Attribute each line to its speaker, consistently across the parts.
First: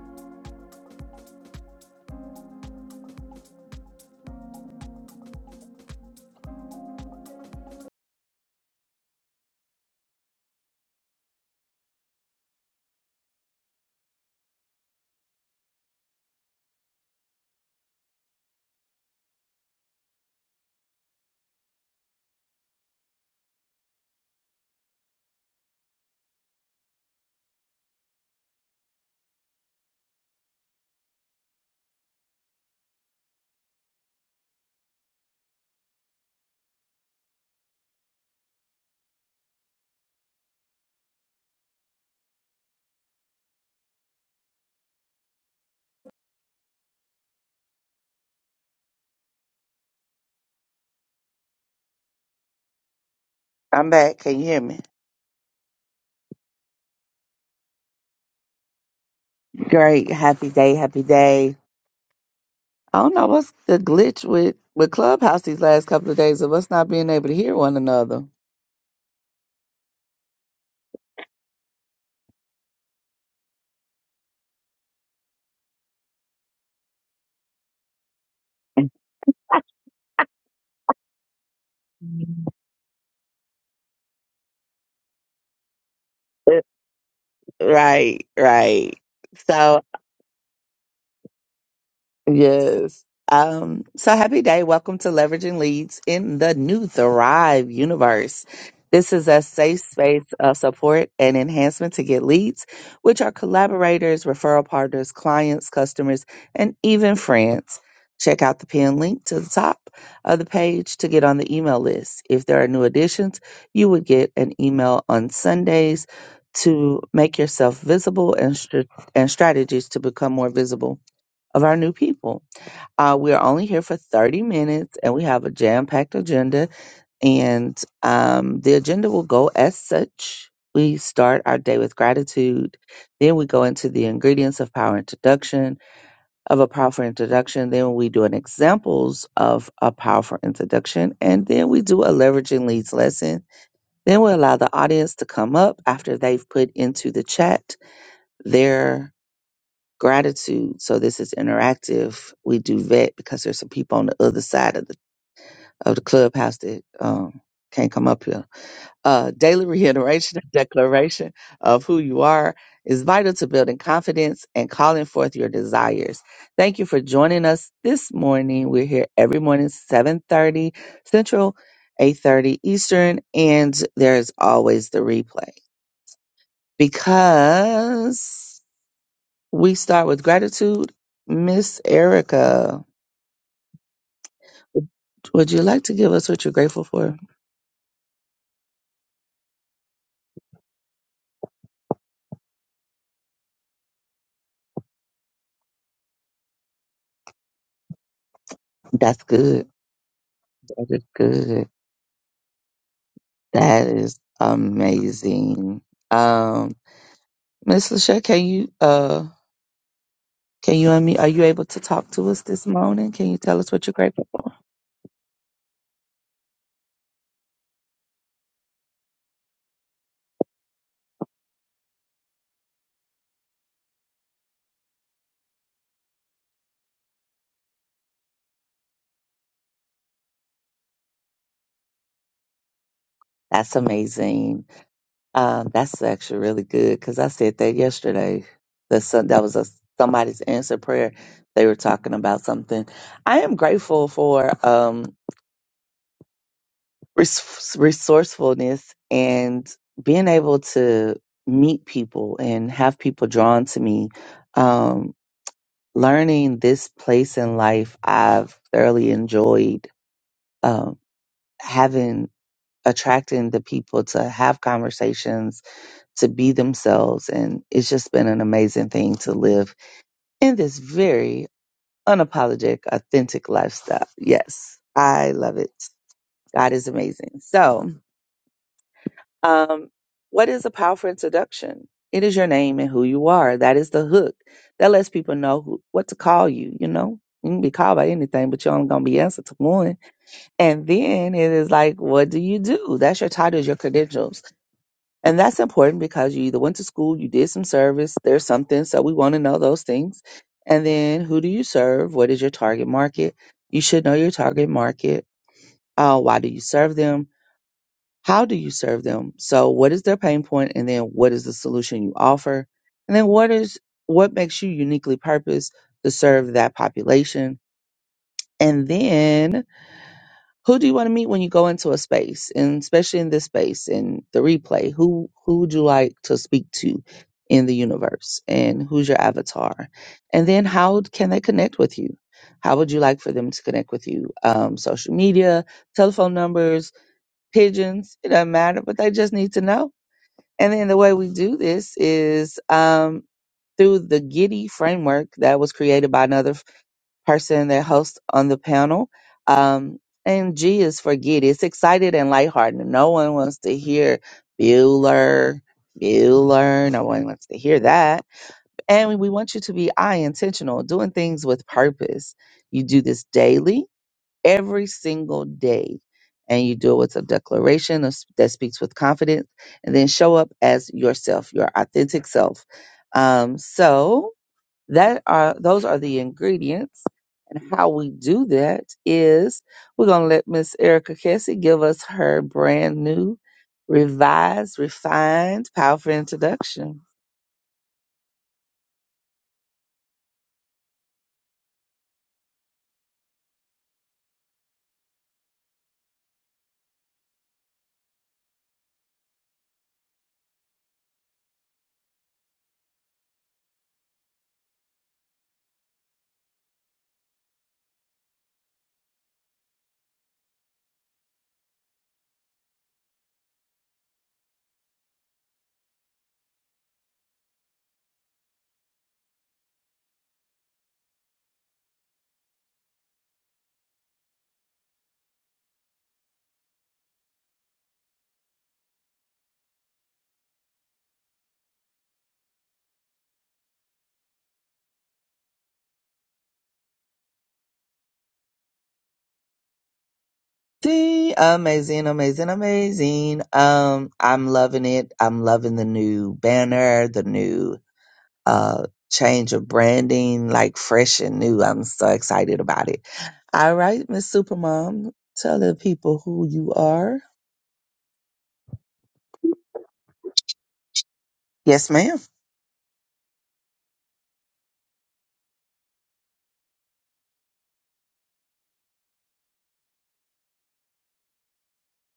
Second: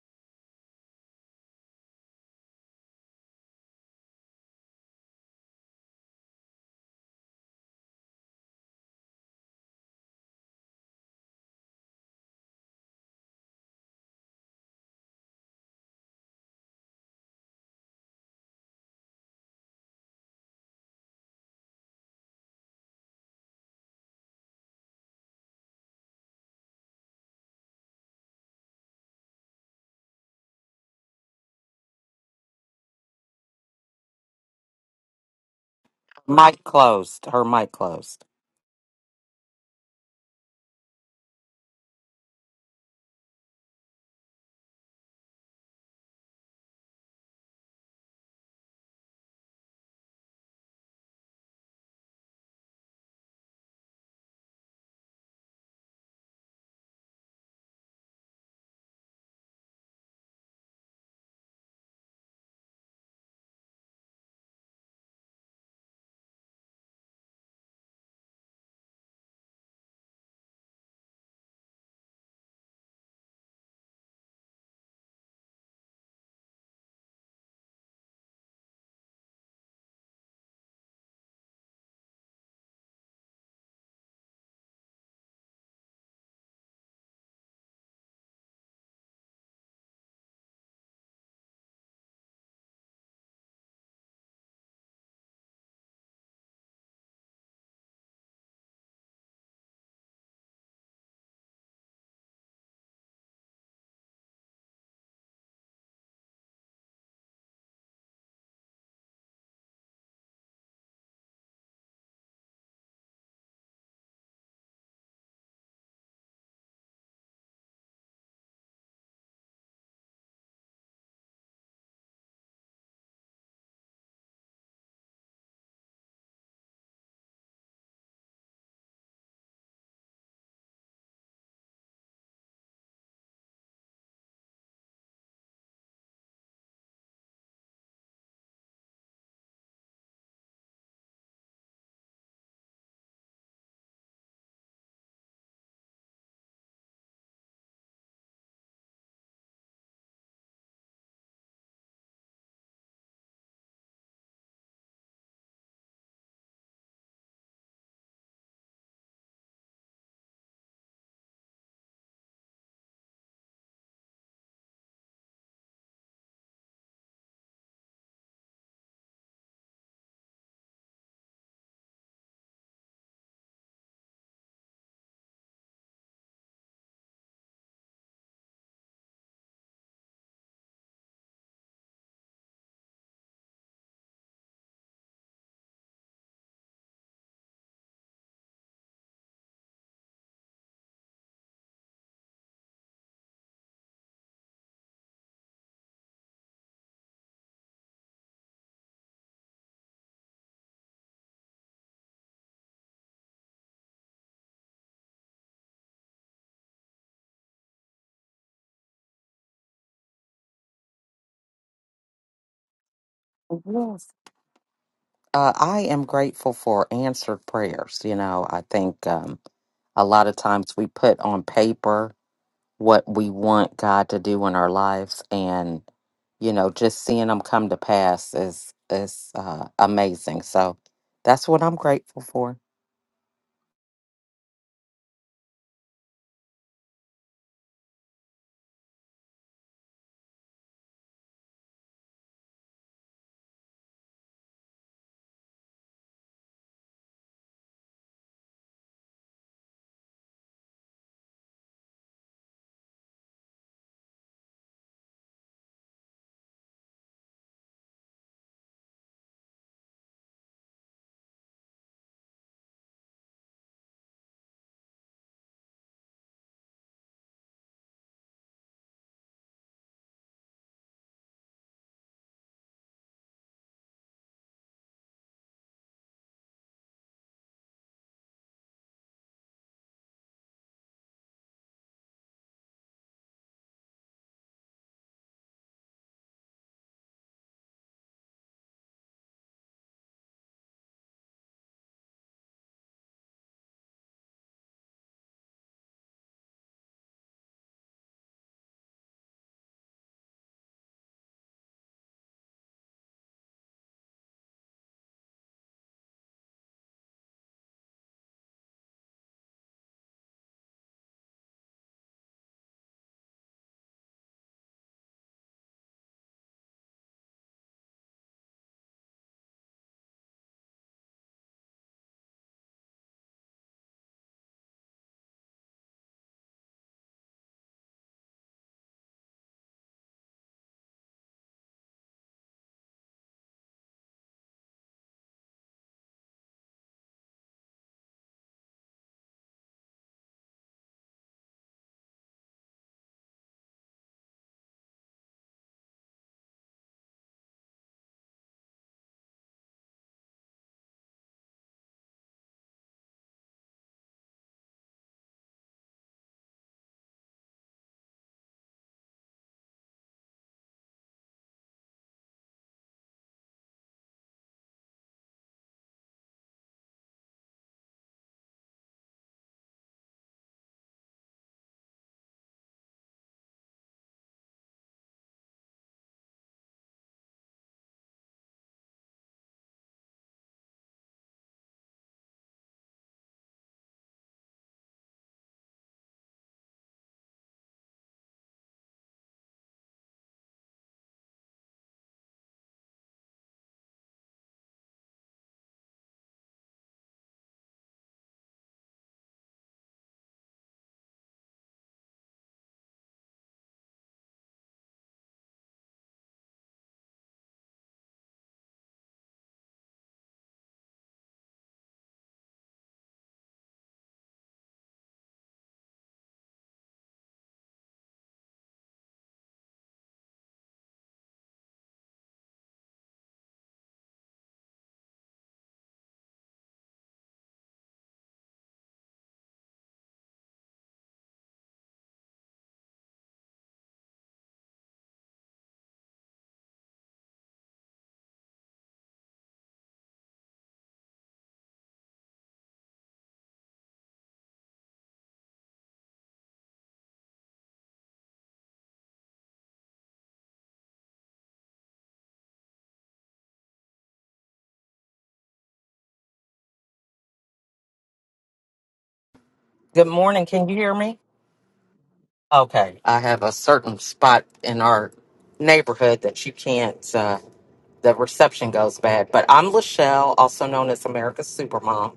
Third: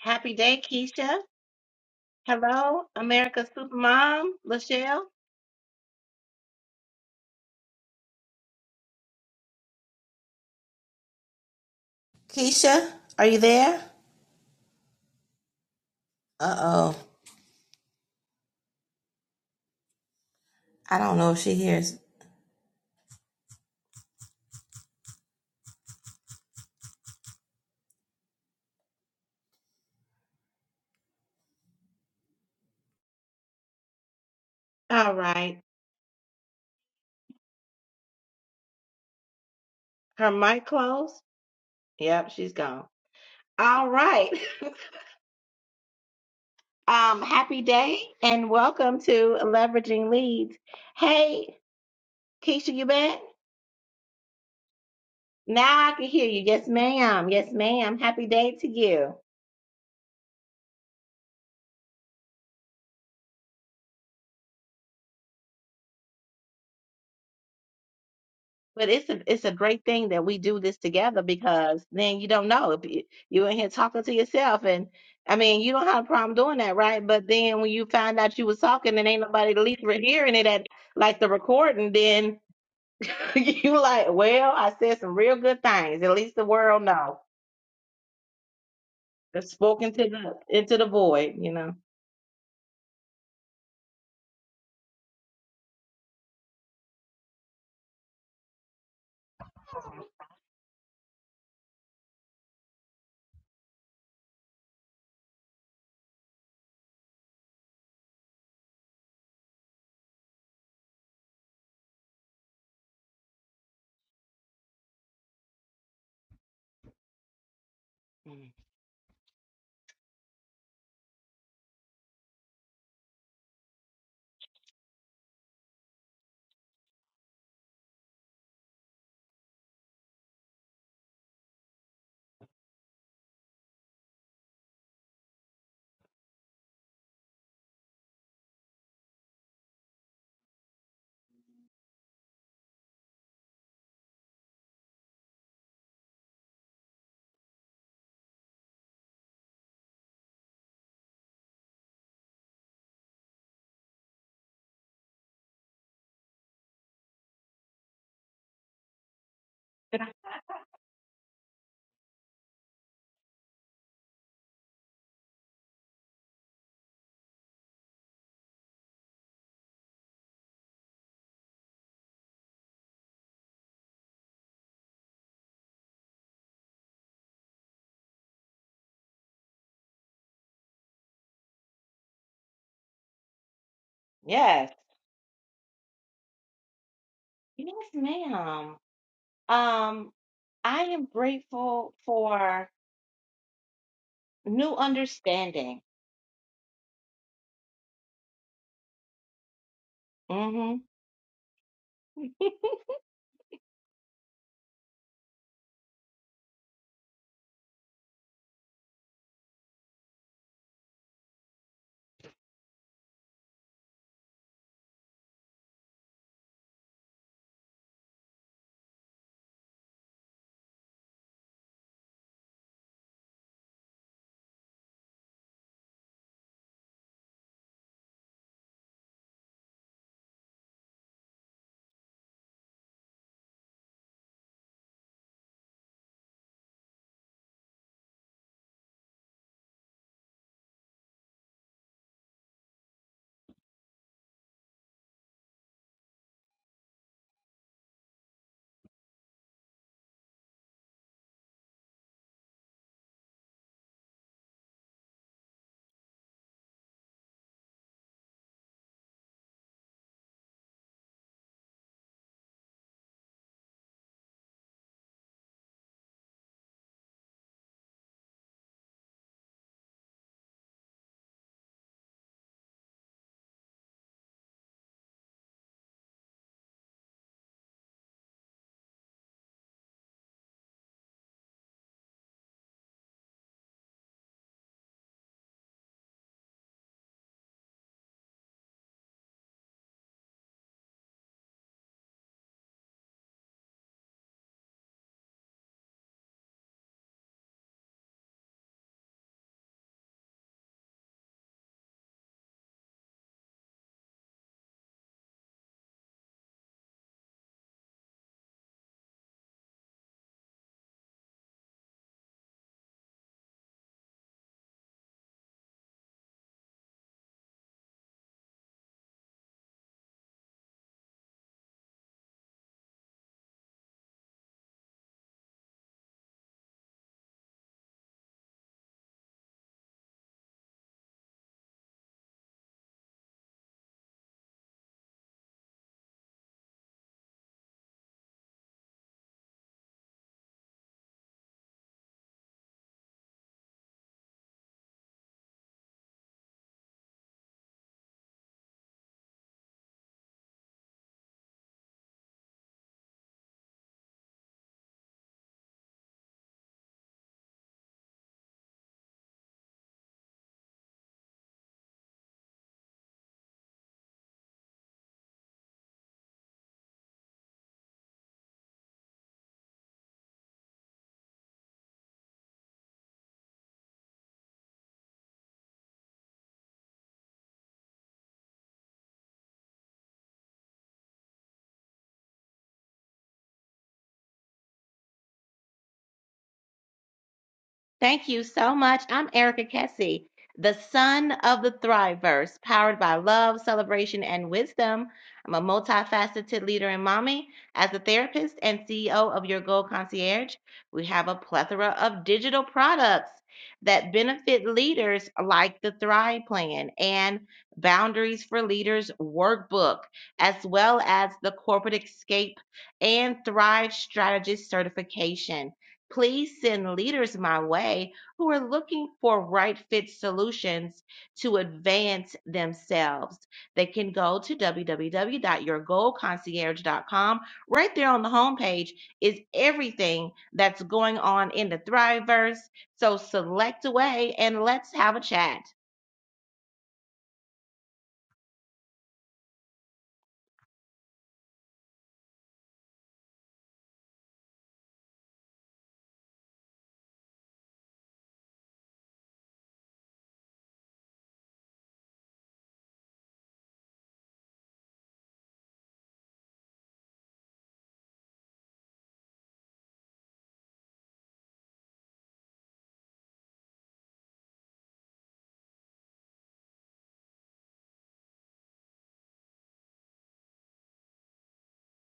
Speaker 1: Happy day, Keisha. Hello, America's Supermom, Lachelle. Keisha, are you there? Uh oh. I don't know if she hears. All right.
Speaker 2: Mic closed. Her mic closed.
Speaker 1: Her mic closed. Yep, she's gone. All right. um, happy day and welcome to Leveraging Leads. Hey, Keisha, you back?
Speaker 3: I'm back. Can you hear me?
Speaker 1: Now I can hear you. Yes, ma'am. Yes, ma'am. Happy day to you.
Speaker 3: Great. Happy day. Happy day. I don't know what's the glitch with, with Clubhouse these last couple of days of us not being able to hear one another.
Speaker 1: But it's a it's a great thing that we do this together because then you don't know if you, you in here talking to yourself and I mean you don't have a problem doing that, right? But then when you find out you was talking and ain't nobody at least were hearing it at like the recording, then
Speaker 3: Mhm.
Speaker 1: you like, well, I said some real good things. At least the
Speaker 3: Uh,
Speaker 1: world know.
Speaker 3: Right, right.
Speaker 1: i
Speaker 3: So
Speaker 1: spoken to the into the void, you know.
Speaker 3: Yes. Um, so happy day. Welcome to Leveraging Leads in the New Thrive Universe. This is a safe space of support and enhancement to get leads, which are collaborators, referral partners, clients, customers, and even friends. Check out the pin link to the top of the page to get on the email list. If there are new additions, you would get an email on Sundays to make yourself visible and, str- and strategies to become more visible of our new people. Uh, we are only here for 30 minutes and we have a jam packed agenda. And um, the agenda will go as such. We start our day with gratitude. Then we go into the ingredients of power introduction, of a powerful introduction. Then we do an examples of a powerful introduction. And then we do a leveraging leads lesson. Then we allow the audience to come up after they've put into the chat their gratitude. So this is interactive. We do vet because there's some people on the other side of the of the clubhouse that um, can't come up here. Uh, daily reiteration and declaration of who you are is vital to building confidence and calling forth your desires. Thank you for joining us this morning. We're here every morning, 7:30 Central, 8:30 Eastern, and there's always the replay because. We start with gratitude. Miss Erica,
Speaker 1: Yes,
Speaker 3: would you like to give us what you're grateful for?
Speaker 1: yes, ma'am. Um, I am grateful for new understanding.
Speaker 3: That's good.
Speaker 1: mm hmm
Speaker 3: That is good. That is amazing. Um, Miss Lachey, can you? uh Can you and me, are you able to talk to us this morning? Can you tell us what you're
Speaker 2: Yes.
Speaker 3: grateful for?
Speaker 2: Uh, I am grateful for answered prayers. You know, I think um, a lot of times we put on paper what we want God to do in our lives, and you know, just seeing them come to pass is is uh, amazing. So that's what I'm grateful for.
Speaker 3: That's amazing. Um, that's actually really good because I said that yesterday. That some, that was a somebody's answer prayer. They were talking about something. I am grateful for. um, res- resourcefulness and being able to meet people and have people drawn to me. Um, learning this place in life, I've thoroughly enjoyed um, having attracting the people to have conversations to be themselves and it's just been an amazing thing to live in this very unapologetic authentic lifestyle yes i love it god is amazing so Um, what is a powerful introduction? It is your name and who you are. That is the hook. That lets people know who, what to call you, you know? You can be called by anything, but you're only going to be answered to one. And then it is like, what do you do? That's your title, your credentials. And that's important because you either went to school, you did some service, there's something. So we want to know those things. And then who do you serve? What is your target market? You should know your target market. Uh, why do you serve them? How do you serve them? So what is their pain point and then what is the solution you offer? And then what is what makes you uniquely purposed to serve that population? And then who do you want to meet when you go into a space? And especially in this space and the replay, who who would you like to speak to in the universe? And who's your avatar? And then how can they connect with you? How would you like for them to connect with you? Um, social media, telephone numbers, pigeons, it doesn't matter, but they just need to know and then the way we do this is um, through the Giddy framework that was created by another f- person that hosts on the panel. Um, and G is for Giddy. It's excited and lighthearted. No one wants to hear Bueller, Bueller. No one wants to hear that. And we we want you to be I intentional, doing things with purpose. You do this daily every single day. And you do it with a declaration of- that speaks with confidence, and then show up as yourself, your authentic self. Um, so that are those are the ingredients. And how we do that is we're gonna let Miss Erica Cassie give us her brand new, revised, refined, powerful introduction.
Speaker 1: Thank you so much. I'm Erica Kessie, the son of the Thriverse, powered by love, celebration, and wisdom. I'm a multifaceted leader and mommy. As a therapist and CEO of Your Goal Concierge, we have a plethora of digital products that benefit leaders like the Thrive Plan and Boundaries for Leaders Workbook, as well as the Corporate Escape and Thrive Strategist Certification. Please send leaders my way who are looking for right fit solutions to advance themselves. They can go to www.yourgoalconcierge.com. Right there on the homepage is everything that's going on in the Thriveverse. So select away and let's have a chat.
Speaker 3: See, amazing, amazing, amazing. Um, I'm loving it. I'm loving the new banner, the new uh change of branding like fresh and new i'm so excited about it all right miss supermom tell the people who you are
Speaker 2: Good morning. Can you hear me?
Speaker 3: yes ma'am
Speaker 2: Okay. I have a certain spot in our neighborhood that you can't. Uh, the reception goes bad. But I'm Lachelle, also known as America's Supermom.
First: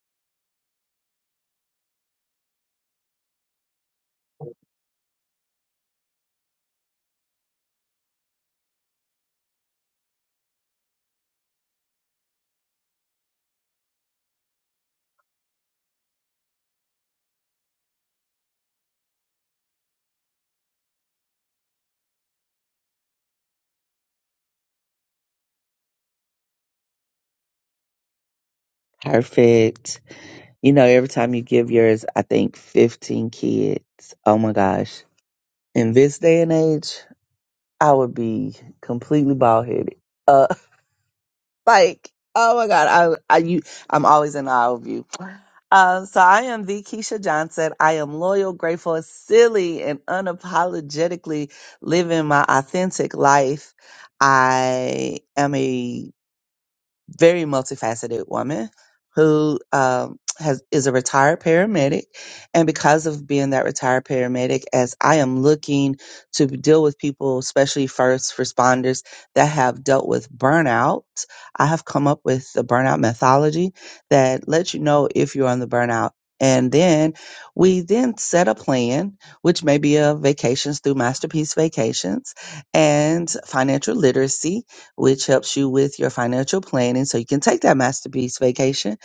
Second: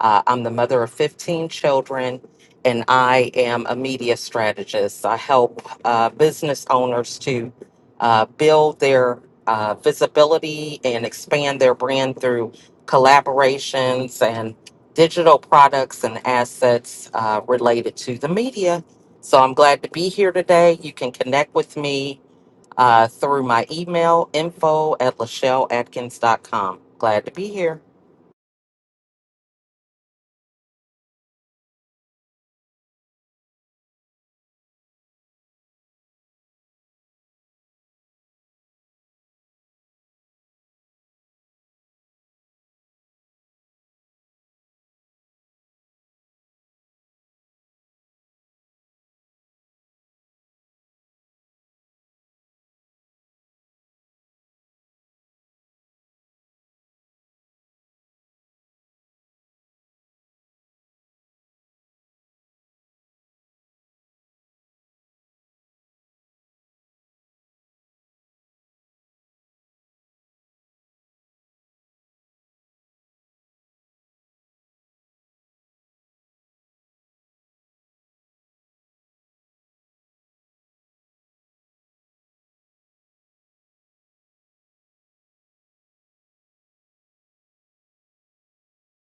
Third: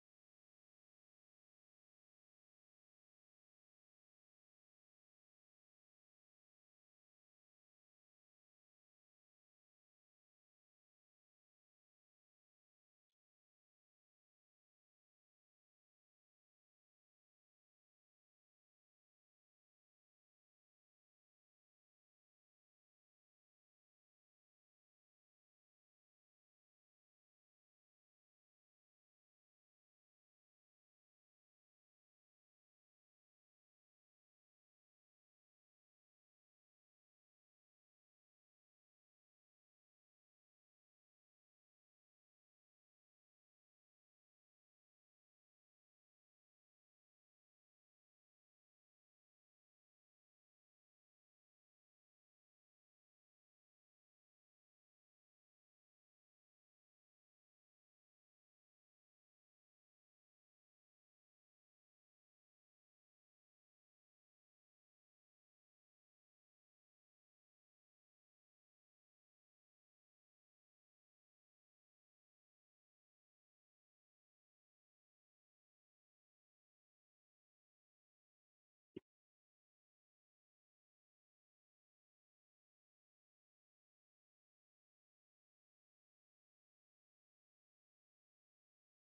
Speaker 2: Uh, I'm the mother of 15 children, and I am a media strategist. I help uh, business owners to uh, build their uh, visibility and expand their brand through collaborations and digital products and assets uh, related to the media. So I'm glad to be here today. You can connect with me uh, through my email info at lachelleatkins.com. Glad to be here.
Speaker 3: perfect you know every time you give yours i think 15 kids oh my gosh in this day and age i would be completely bald-headed Uh, Like, oh my God, I, I you, I'm always in awe of you. Um, so I am the Keisha Johnson. I am loyal, grateful, silly, and unapologetically living my authentic life. I am a very multifaceted woman who um, has is a retired paramedic, and because of being that retired paramedic, as I am looking to deal with people, especially first responders that have dealt with burnout, I have come up with the burnout methodology that lets you know if you're on the burnout. And then we then set a plan, which may be a vacations through Masterpiece Vacations and financial literacy which helps you with your financial planning so you can take that masterpiece vacation.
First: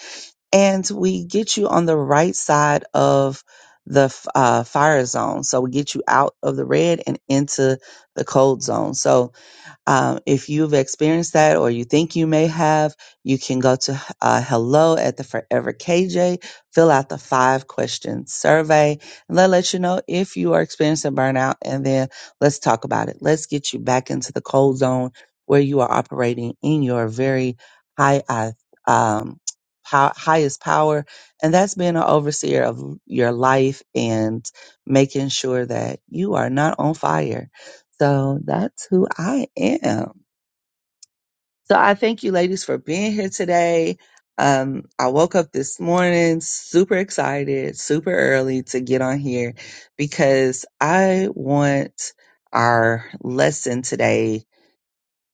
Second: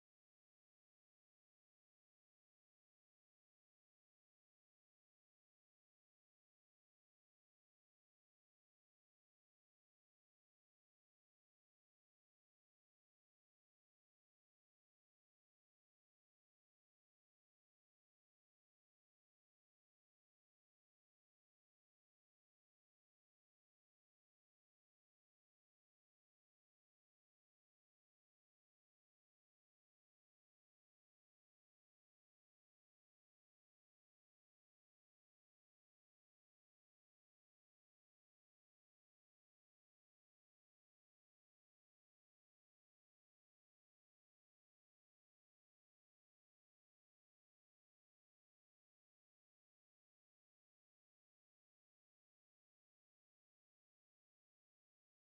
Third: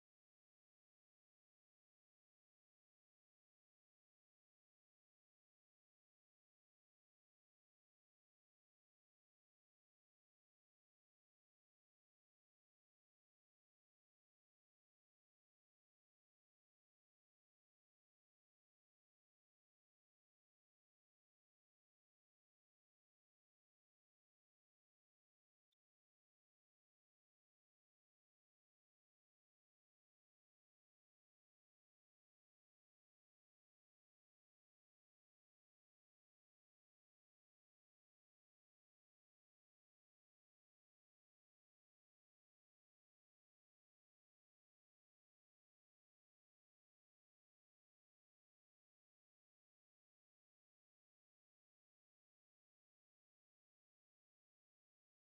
Speaker 3: And we get you on the right side of the f- uh, fire zone. So we get you out of the red and into the cold zone. So um, if you've experienced that or you think you may have, you can go to uh, hello at the Forever KJ, fill out the five question survey, and they'll let you know if you are experiencing burnout. And then let's talk about it. Let's get you back into the cold zone where you are operating in your very high, uh, um, pow- highest power. And that's being an overseer of your life and making sure that you are not on fire so that's who I am. So I thank you ladies for being here today. Um, I woke up this morning super excited, super early to get on here because I want our lesson today.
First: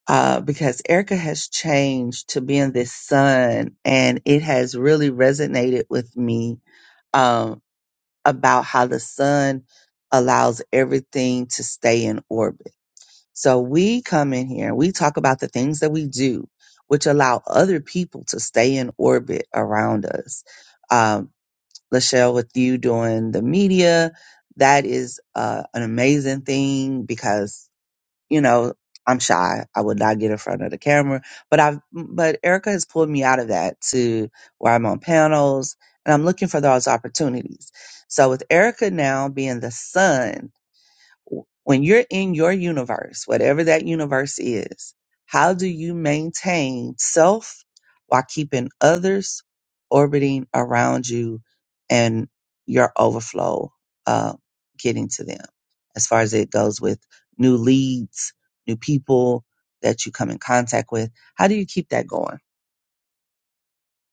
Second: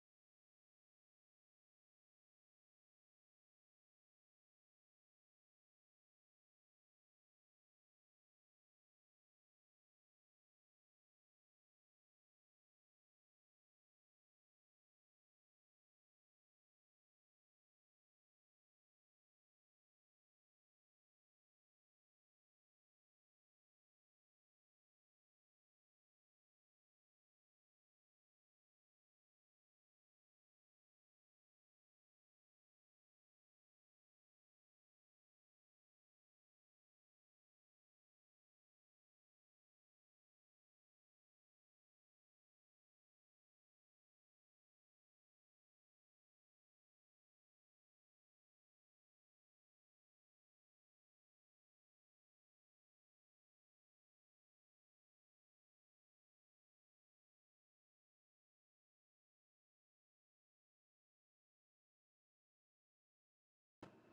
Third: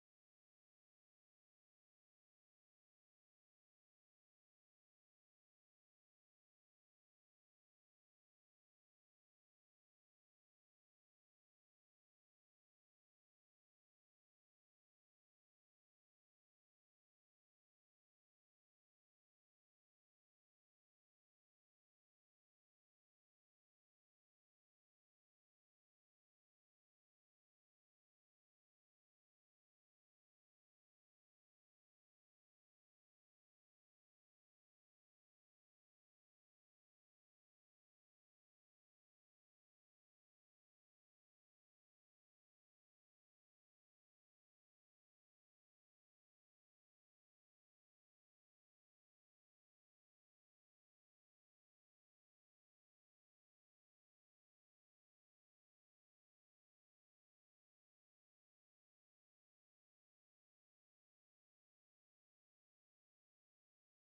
Speaker 3: Uh, because Erica has changed to being this sun and it has really resonated with me, um, about how the sun allows everything to stay in orbit So we come in here, we talk about the things that we do, which allow other people to stay in orbit around us. Um, Lachelle, with you doing the media, that is uh, an amazing thing because, you know, I'm shy. I would not get in front of the camera, but I've, but Erica has pulled me out of that to where I'm on panels and I'm looking for those opportunities. So with Erica now being the sun when you're in your universe, whatever that universe is, how do you maintain self while keeping others orbiting around you and your overflow uh, getting to them as far as it goes with new leads, new people that you come in contact with? How do you keep that going?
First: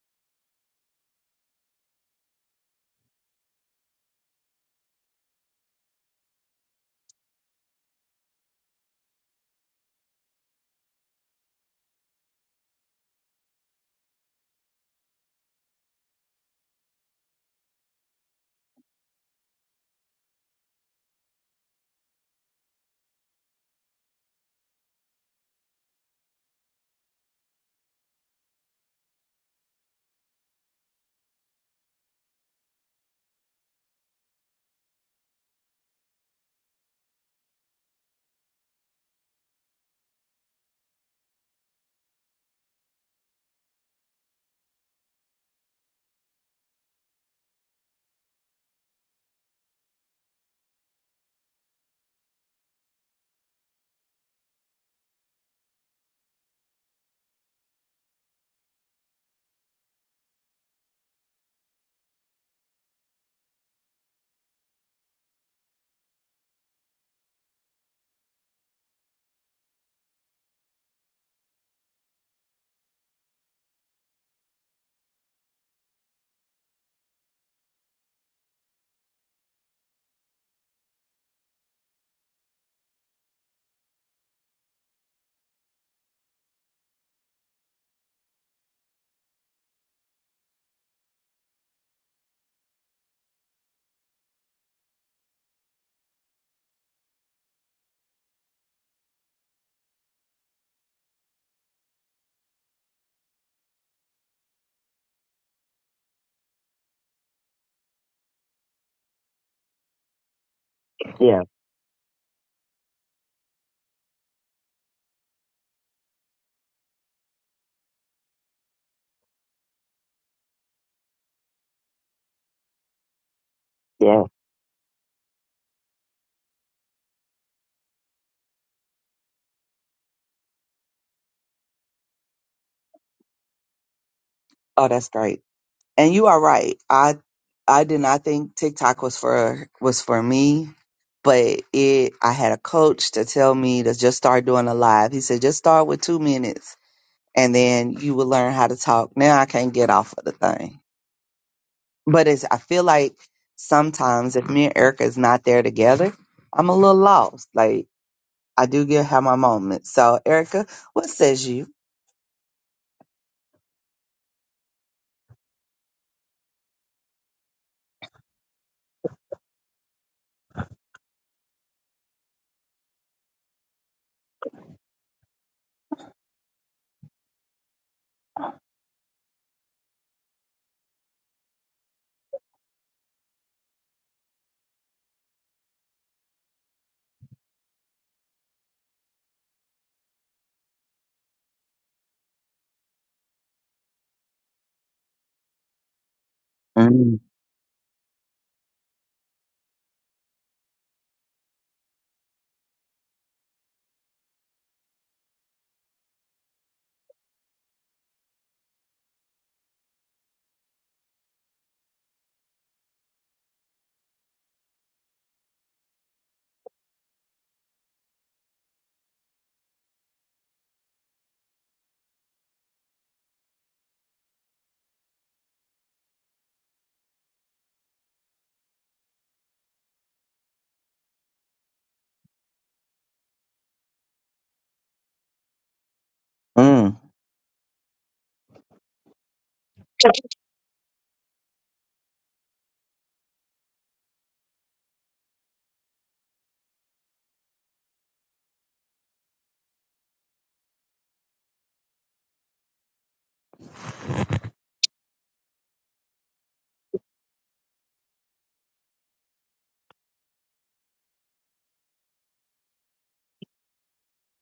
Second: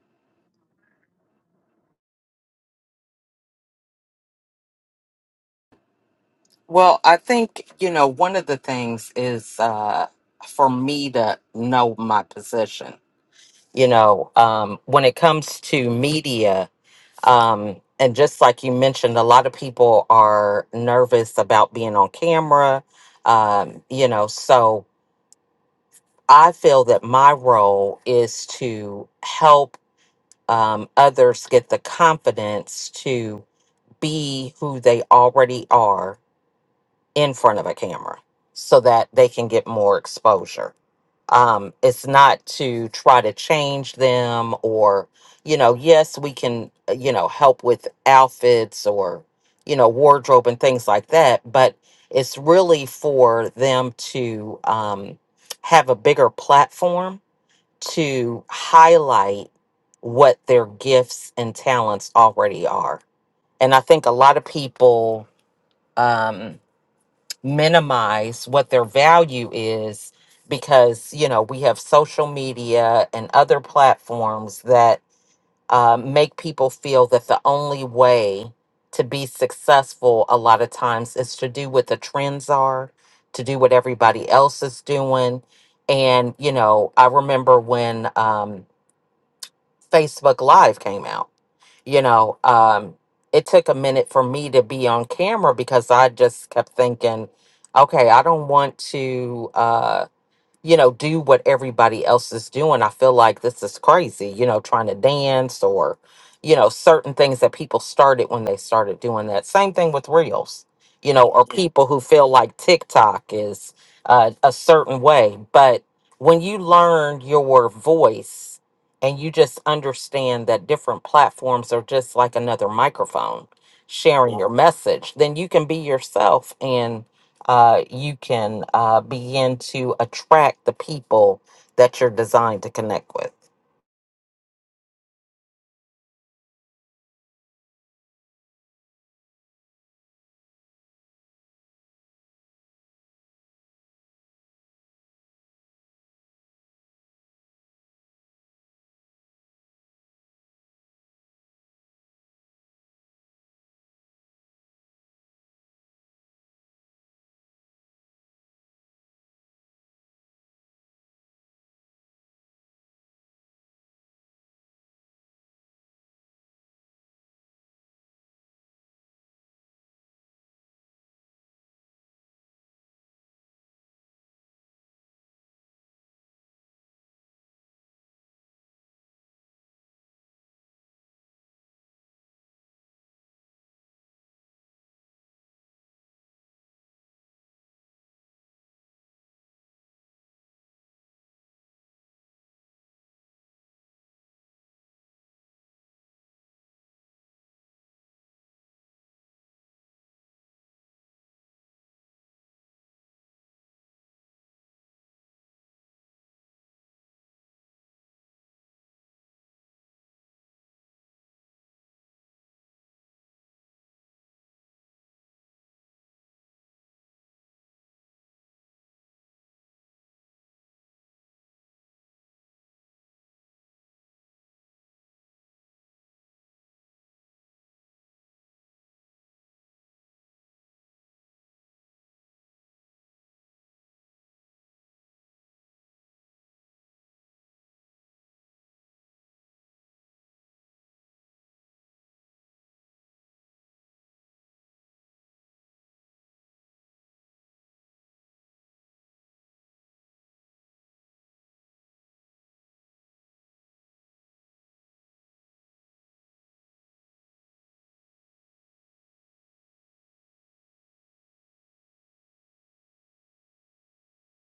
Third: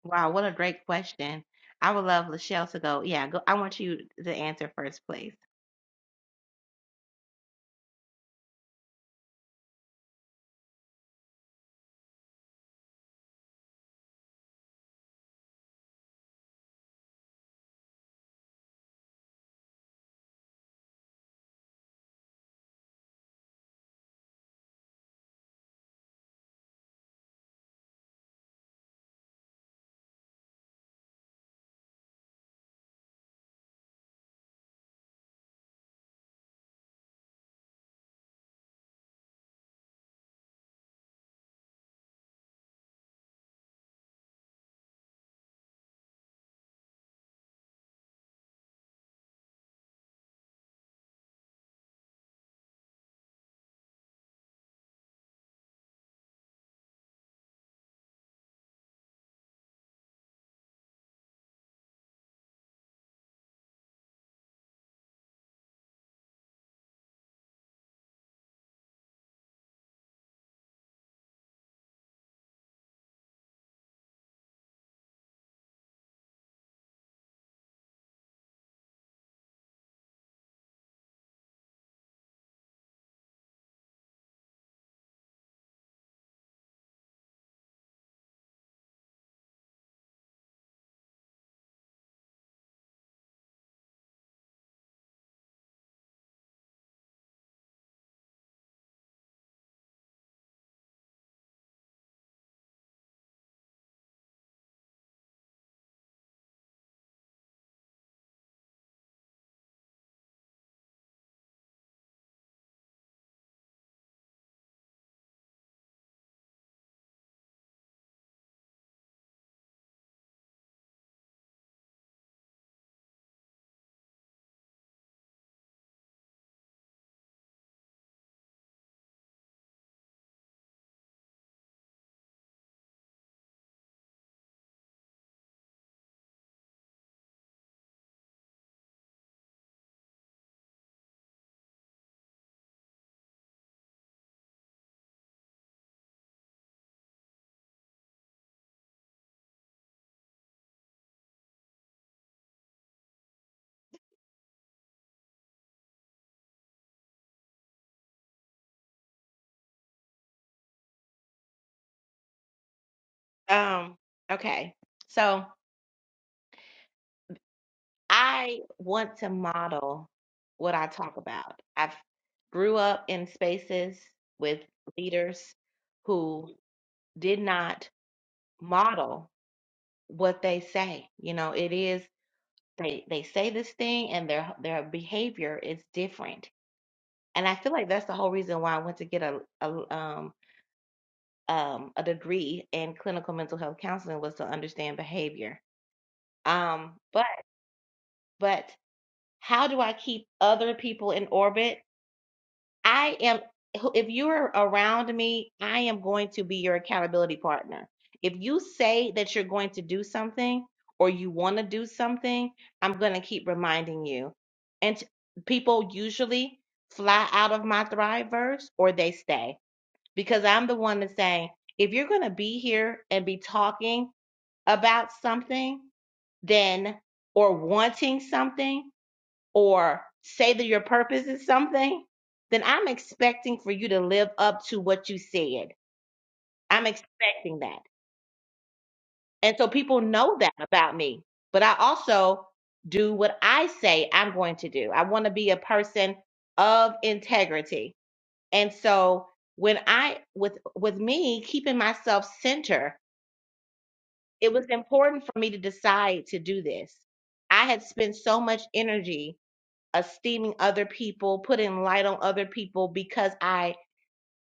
Speaker 1: Wow, what a great question. I would love Lachelle to go. Yeah, go, I want you to answer first, please.
Speaker 2: Well, I think, you know, one of the things is uh, for me to know my position. You know, um, when it comes to media, um, and just like you mentioned, a lot of people are nervous about being on camera, um, you know, so I feel that my role is to help um, others get the confidence to be who they already are in front of a camera so that they can get more exposure. Um, it's not to try to change them or, you know, yes, we can, uh, you know, help with outfits or, you know, wardrobe and things like that, but it's really for them to um, have a bigger platform to highlight what their gifts and talents already are. And I think a lot of people um, minimize what their value is because you know we have social media and other platforms that uh, make people feel that the only way to be successful a lot of times is to do what the trends are to do what everybody else is doing and you know i remember when um, facebook live came out you know um it took a minute for me to be on camera because i just kept thinking okay i don't want to Uh, you know, do what everybody else is doing. I feel like this is crazy, you know, trying to dance or, you know, certain things that people started when they started doing that. Same thing with reels, you know,
Speaker 3: Yeah,
Speaker 2: or Yeah. people who feel like TikTok is uh, a certain way. But when you learn your voice and you just understand that different platforms are just like another microphone
Speaker 3: yeah.
Speaker 2: sharing Yeah. your message, then you can be yourself uh, you can uh, begin to attract the people that you're designed to connect with.
Speaker 3: Oh, that's great. And you are right. I I did not think TikTok was for was for me, but it I had a coach to tell me to just start doing a live. He said just start with 2 minutes and then you will learn how to talk. Now I can't get off of the thing. But it's I feel like sometimes if me and Erica is not there together, I'm a little lost. Like I do get have my moments. So Erica, what says you?
Speaker 1: Um, okay. So I want to model what I talk about. I've grew up in spaces with leaders who did not model what they say. You know, it is they they say this thing and their their behavior is different. And I feel like that's the whole reason why I went to get a, a um um a degree in clinical mental health counseling was to understand behavior. Um
Speaker 3: Mm,
Speaker 1: but but how do I keep other people in orbit I am, if you're around me, I am going to be your accountability partner. If you say that you're going to do something or you want to do something, I'm going to keep reminding you. And t- people usually fly out of my Thriveverse or they stay because I'm the one that's saying, if you're going to be here and be talking about something, then or wanting something, or say that your purpose is something, then I'm expecting for you to live up to what you said. I'm
Speaker 3: mm,
Speaker 1: expecting that. And so people know that about me. But I also do what I say I'm going to do. I want to be a person of integrity. And so when I with with me keeping myself center, it was important for me to decide to do this. I had spent so much energy esteeming other people, putting light on other people because I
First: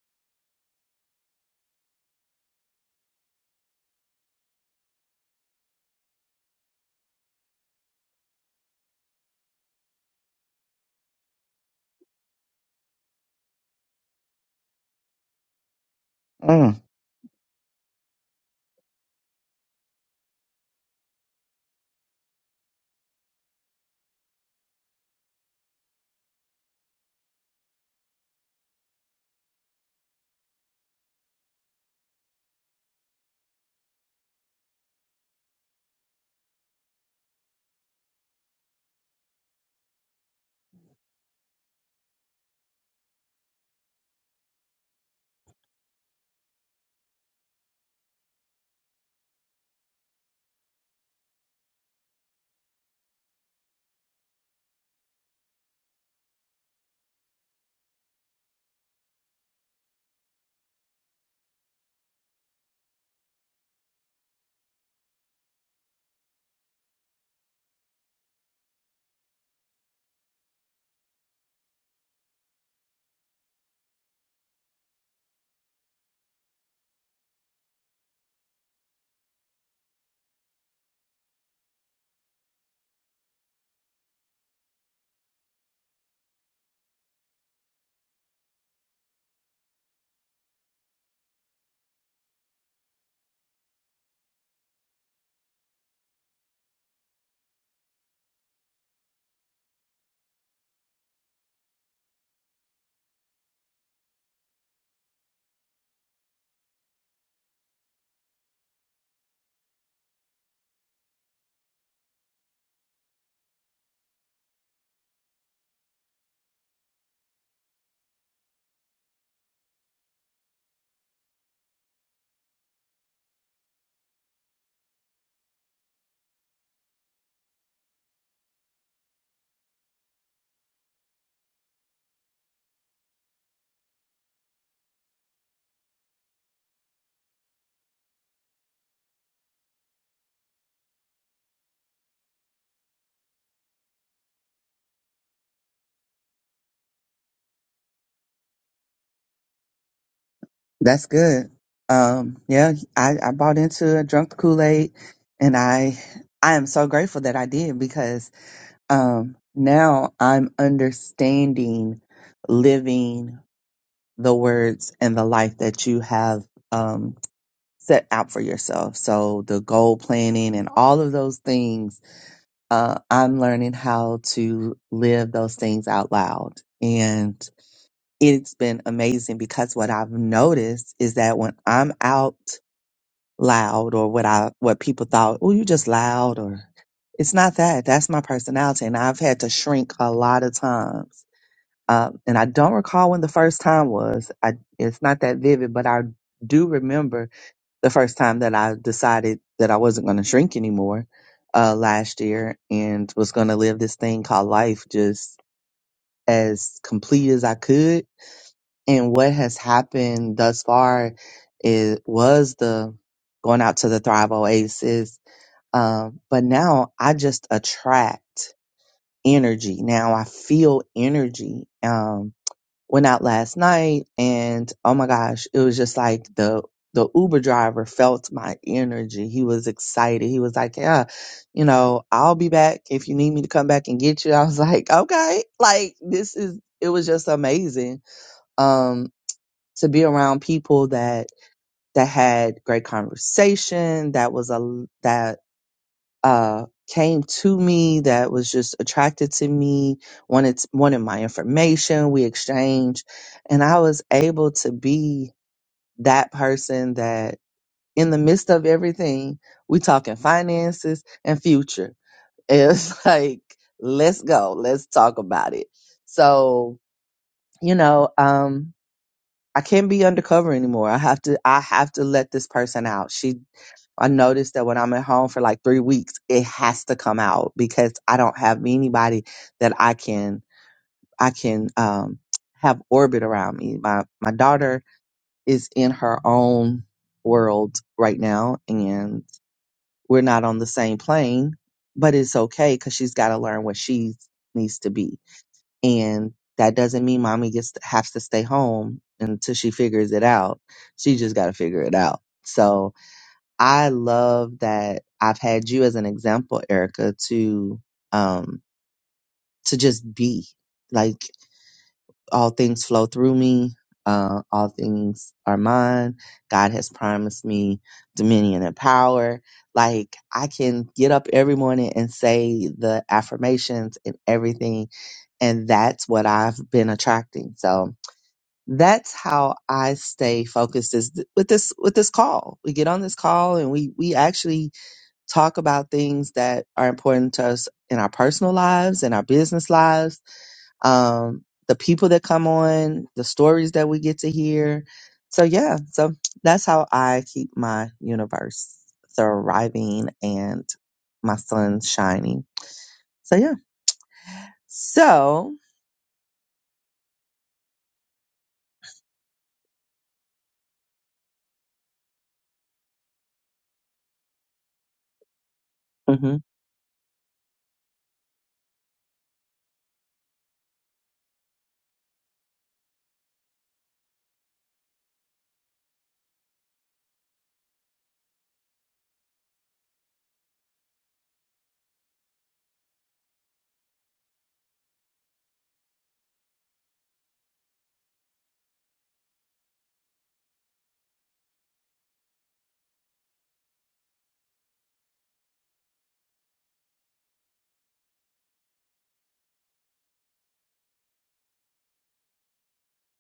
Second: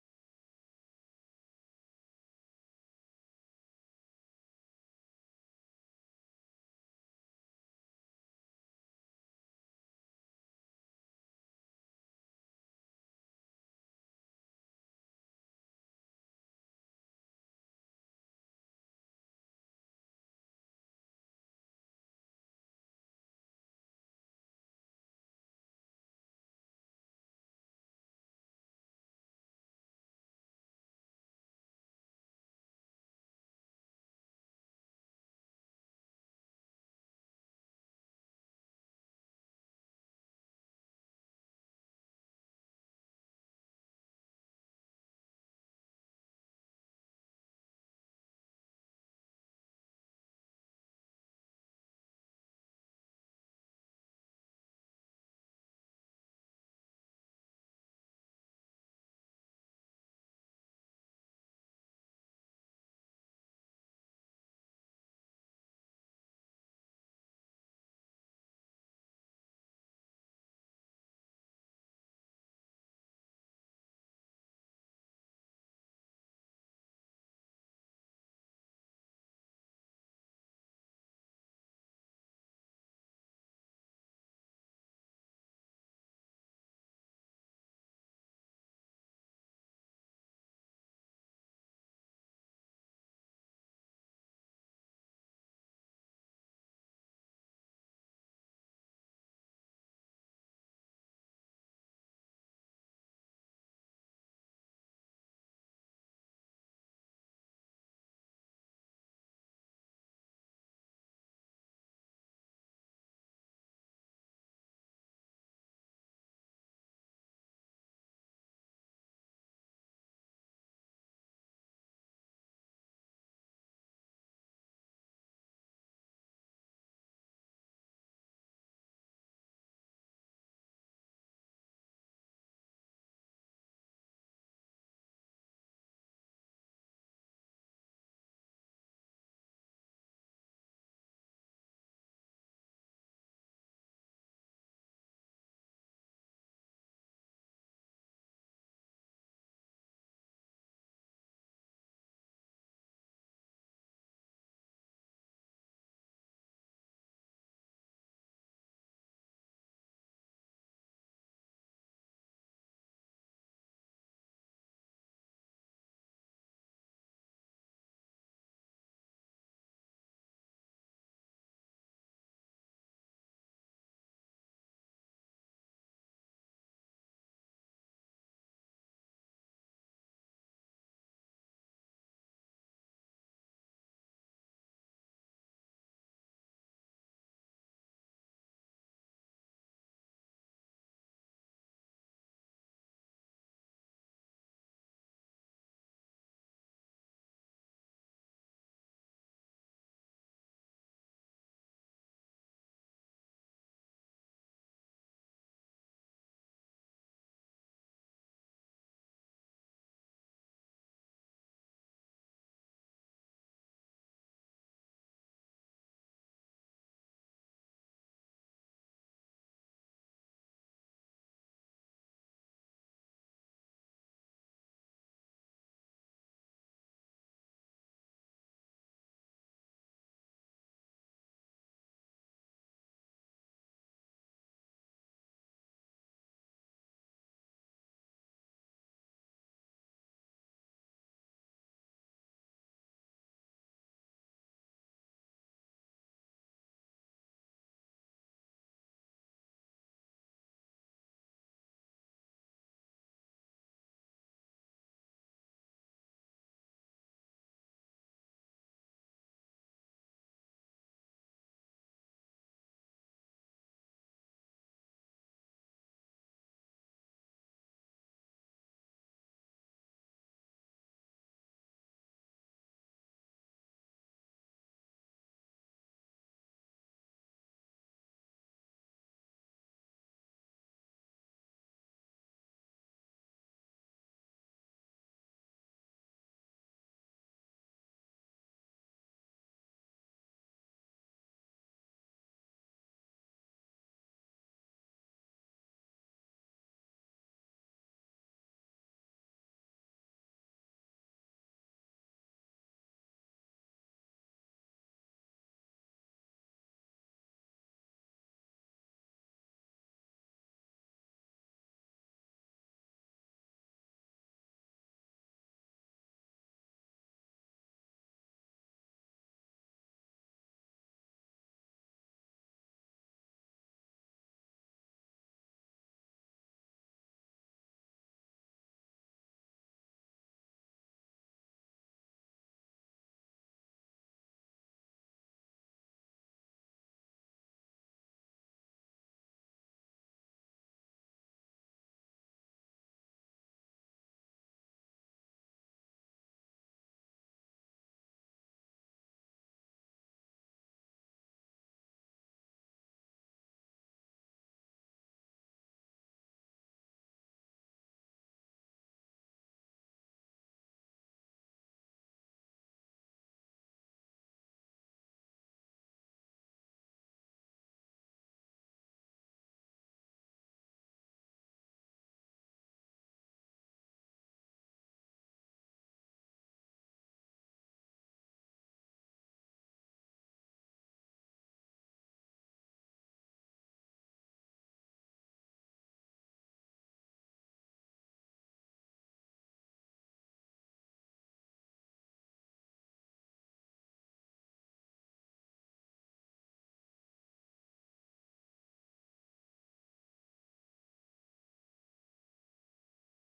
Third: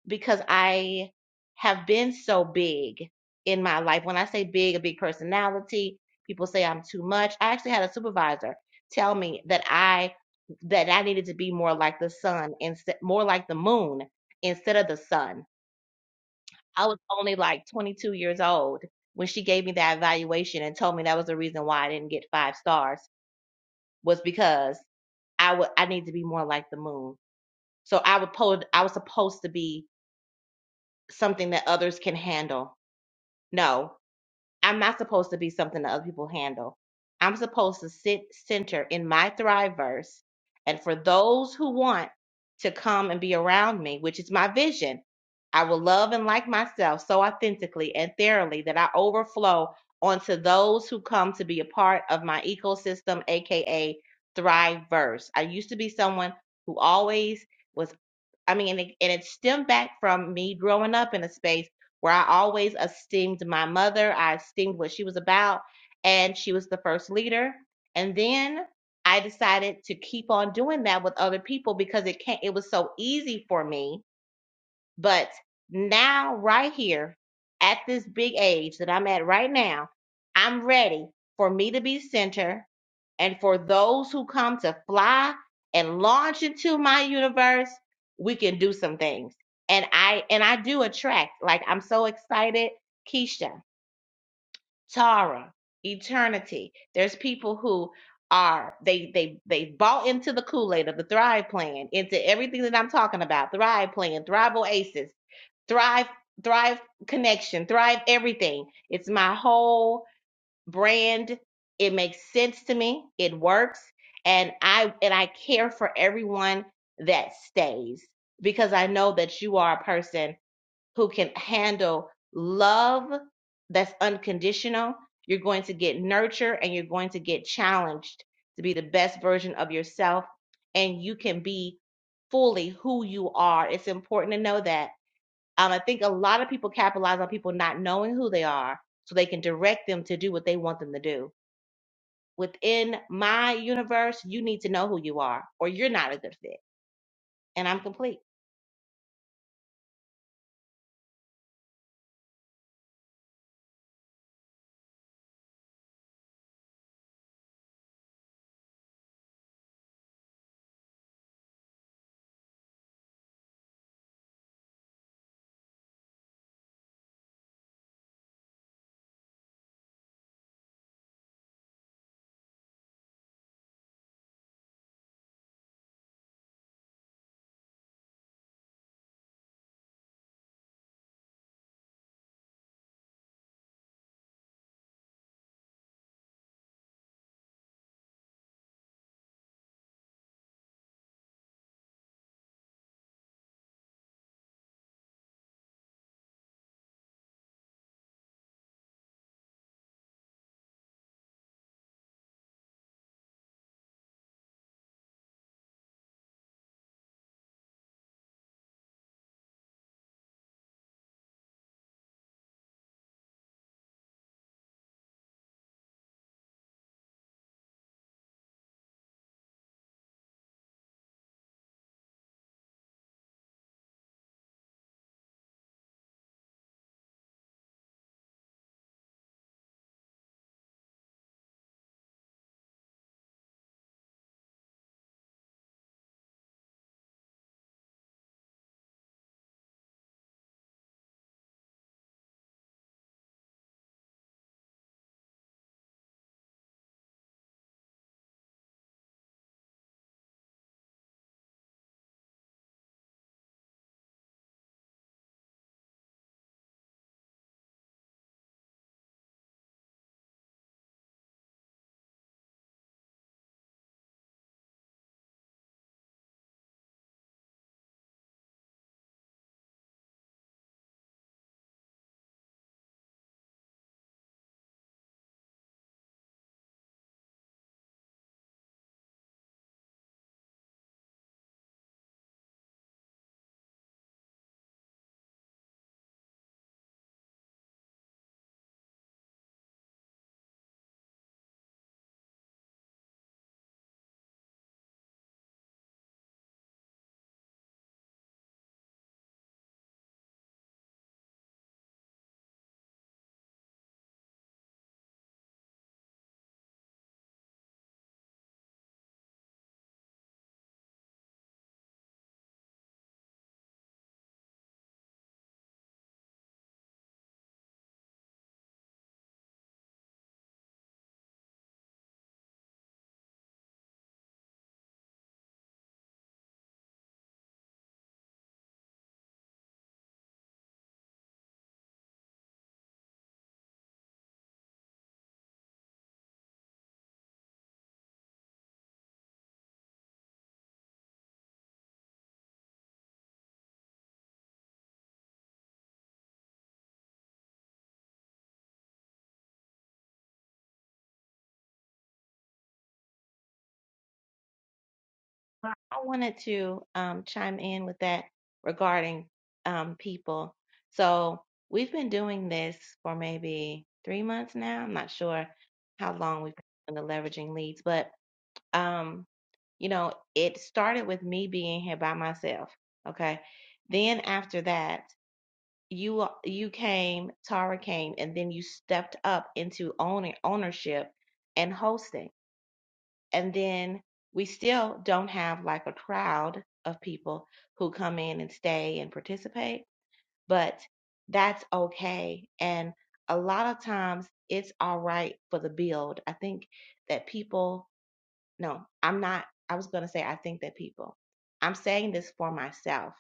Speaker 1: because I have been so big in my life. When I say big, a big personality, people say I'm too much. I actually had a supervisor tell me that I that I needed to be more like the sun instead more like the moon instead of the sun.
Speaker 3: mm.
Speaker 1: I was only like 22 years old when she gave me that evaluation and told me that was the reason why I didn't get 5 stars was because I would I need to be more like the moon. So I would po- I was supposed to be something that others can handle. No, I'm not supposed to be something that other people handle. I'm supposed to sit center in my thrive verse. And for those who want to come and be around me, which is my vision, I will love and like myself so authentically and thoroughly that I overflow onto those who come to be a part of my ecosystem, aka Thrive Verse. I used to be someone who always was I mean, and it, and it stemmed back from me growing up in a space where I always esteemed my mother. I esteemed what she was about, and she was the first leader. And then I decided to keep on doing that with other people because it can't. It was so easy for me but now, right here, at this big age that I'm at right now, I'm ready for me to be center and for those who come to fly and launch into my universe, we can do some things. And I and I do attract. Like I'm so excited. Keisha, Tara, Eternity. There's people who are they they they bought into the Kool-Aid of the Thrive Plan, into everything that I'm talking about. Thrive Plan, Thrive Oasis Thrive, Thrive Connection, Thrive Everything. It's my whole brand. It makes sense to me. It works. And I and I care for everyone that stays because I know that you are a person who can handle love that's unconditional. You're going to get nurture and you're going to get challenged to be the best version of yourself and you can be fully who you are. It's important to know that um, I think a lot of people capitalize on people not knowing who they are so they can direct them to do what they want them to do. Within my universe, you need to know who you are or you're not a good fit. And I'm complete.
Speaker 3: That's good. Um, yeah, I, I bought into it, drunk the Kool Aid, and I I am so grateful that I did because um, now I'm understanding living the words and the life that you have um, set out for yourself. So the goal planning and all of those things, uh, I'm learning how to live those things out loud, and it's been amazing because what I've noticed is that when I'm out loud or what I what people thought, oh, you just loud or it's not that. That's my personality. And I've had to shrink a lot of times. Um, and I don't recall when the first time was. I it's not that vivid, but I do remember the first time that I decided that I wasn't going to shrink anymore uh, last year and was going to live this thing called life just as complete as I could and what has happened thus far is was the going out to the Thrive Oasis. Um, but now I just attract energy. Now I feel energy. Um, went out last night and oh my gosh, it was just like the the Uber driver felt my energy. He was excited. He was like, Yeah, you know, I'll be back if you need me to come back and get you. I was like, Okay, like this is it was just amazing. Um to be around people that that had great conversation that was a that uh came to me that was just attracted to me wanted wanted my information we exchanged and i was able to be that person that in the midst of everything we talking finances and future it's like let's go let's talk about it so you know um I can't be undercover anymore. I have to I have to let this person out. She I noticed that when I'm at home for like 3 weeks, it has to come out because I don't have anybody that I can I can um have orbit around me. My my daughter is in her own world right now and we're not on the same plane, but it's okay cuz she's got to learn what she needs to be and that doesn't mean mommy just has to stay home until she figures it out. She just got to figure it out. So I love that I've had you as an example, Erica, to, um, to just be like all things flow through me. Uh, all things are mine. God has promised me dominion and power. Like I can get up every morning and say the affirmations and everything. And that's what I've been attracting. So that's how I stay focused is th- with this, with this call. We get on this call and we, we actually talk about things that are important to us in our personal lives and our business lives um, the people that come on, the stories that we get to hear. So yeah, so that's how I keep my universe thriving and my sun shining. So yeah, so
Speaker 1: I wanted to um, chime in with that regarding um, people. So we've been doing this for maybe three months now. I'm not sure how long
Speaker 3: mhm,
Speaker 1: we've been doing the leveraging leads, but Um, you know, it started with me being here by myself. Okay. Then after that, you you came, Tara came, and then you stepped up into owning ownership and hosting. And then we still don't have like a crowd of people who come in and stay and participate, but that's okay. And a lot of times it's all right for the build. I think that people no, I'm not. I was going to say, I think that people, I'm saying this for myself.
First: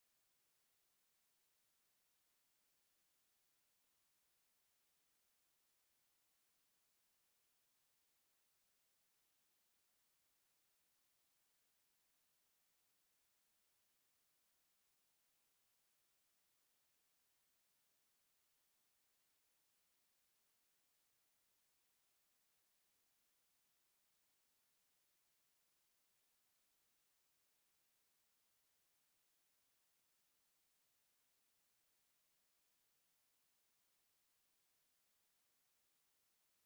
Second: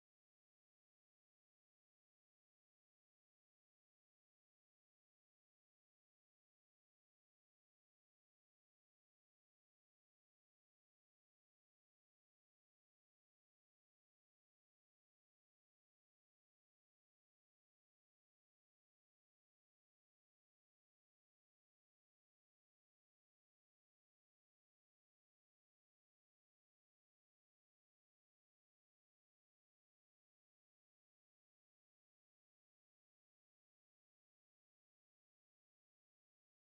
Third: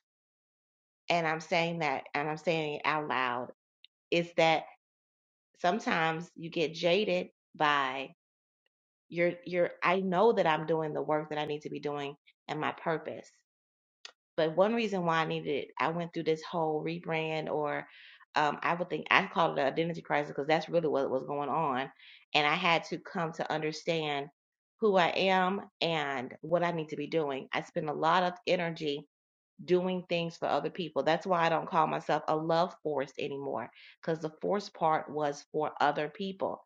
Speaker 1: And I'm saying that, and I'm saying it out loud is that sometimes you get jaded by your, your, I know that I'm doing the work that I need to be doing and my purpose. But one reason why I needed, I went through this whole rebrand, or um, I would think I call it an identity crisis because that's really what was going on. And I had to come to understand who I am and what I need to be doing. I spend a lot of energy doing things for other people. That's why I don't call myself a love force anymore because the force part was for other people.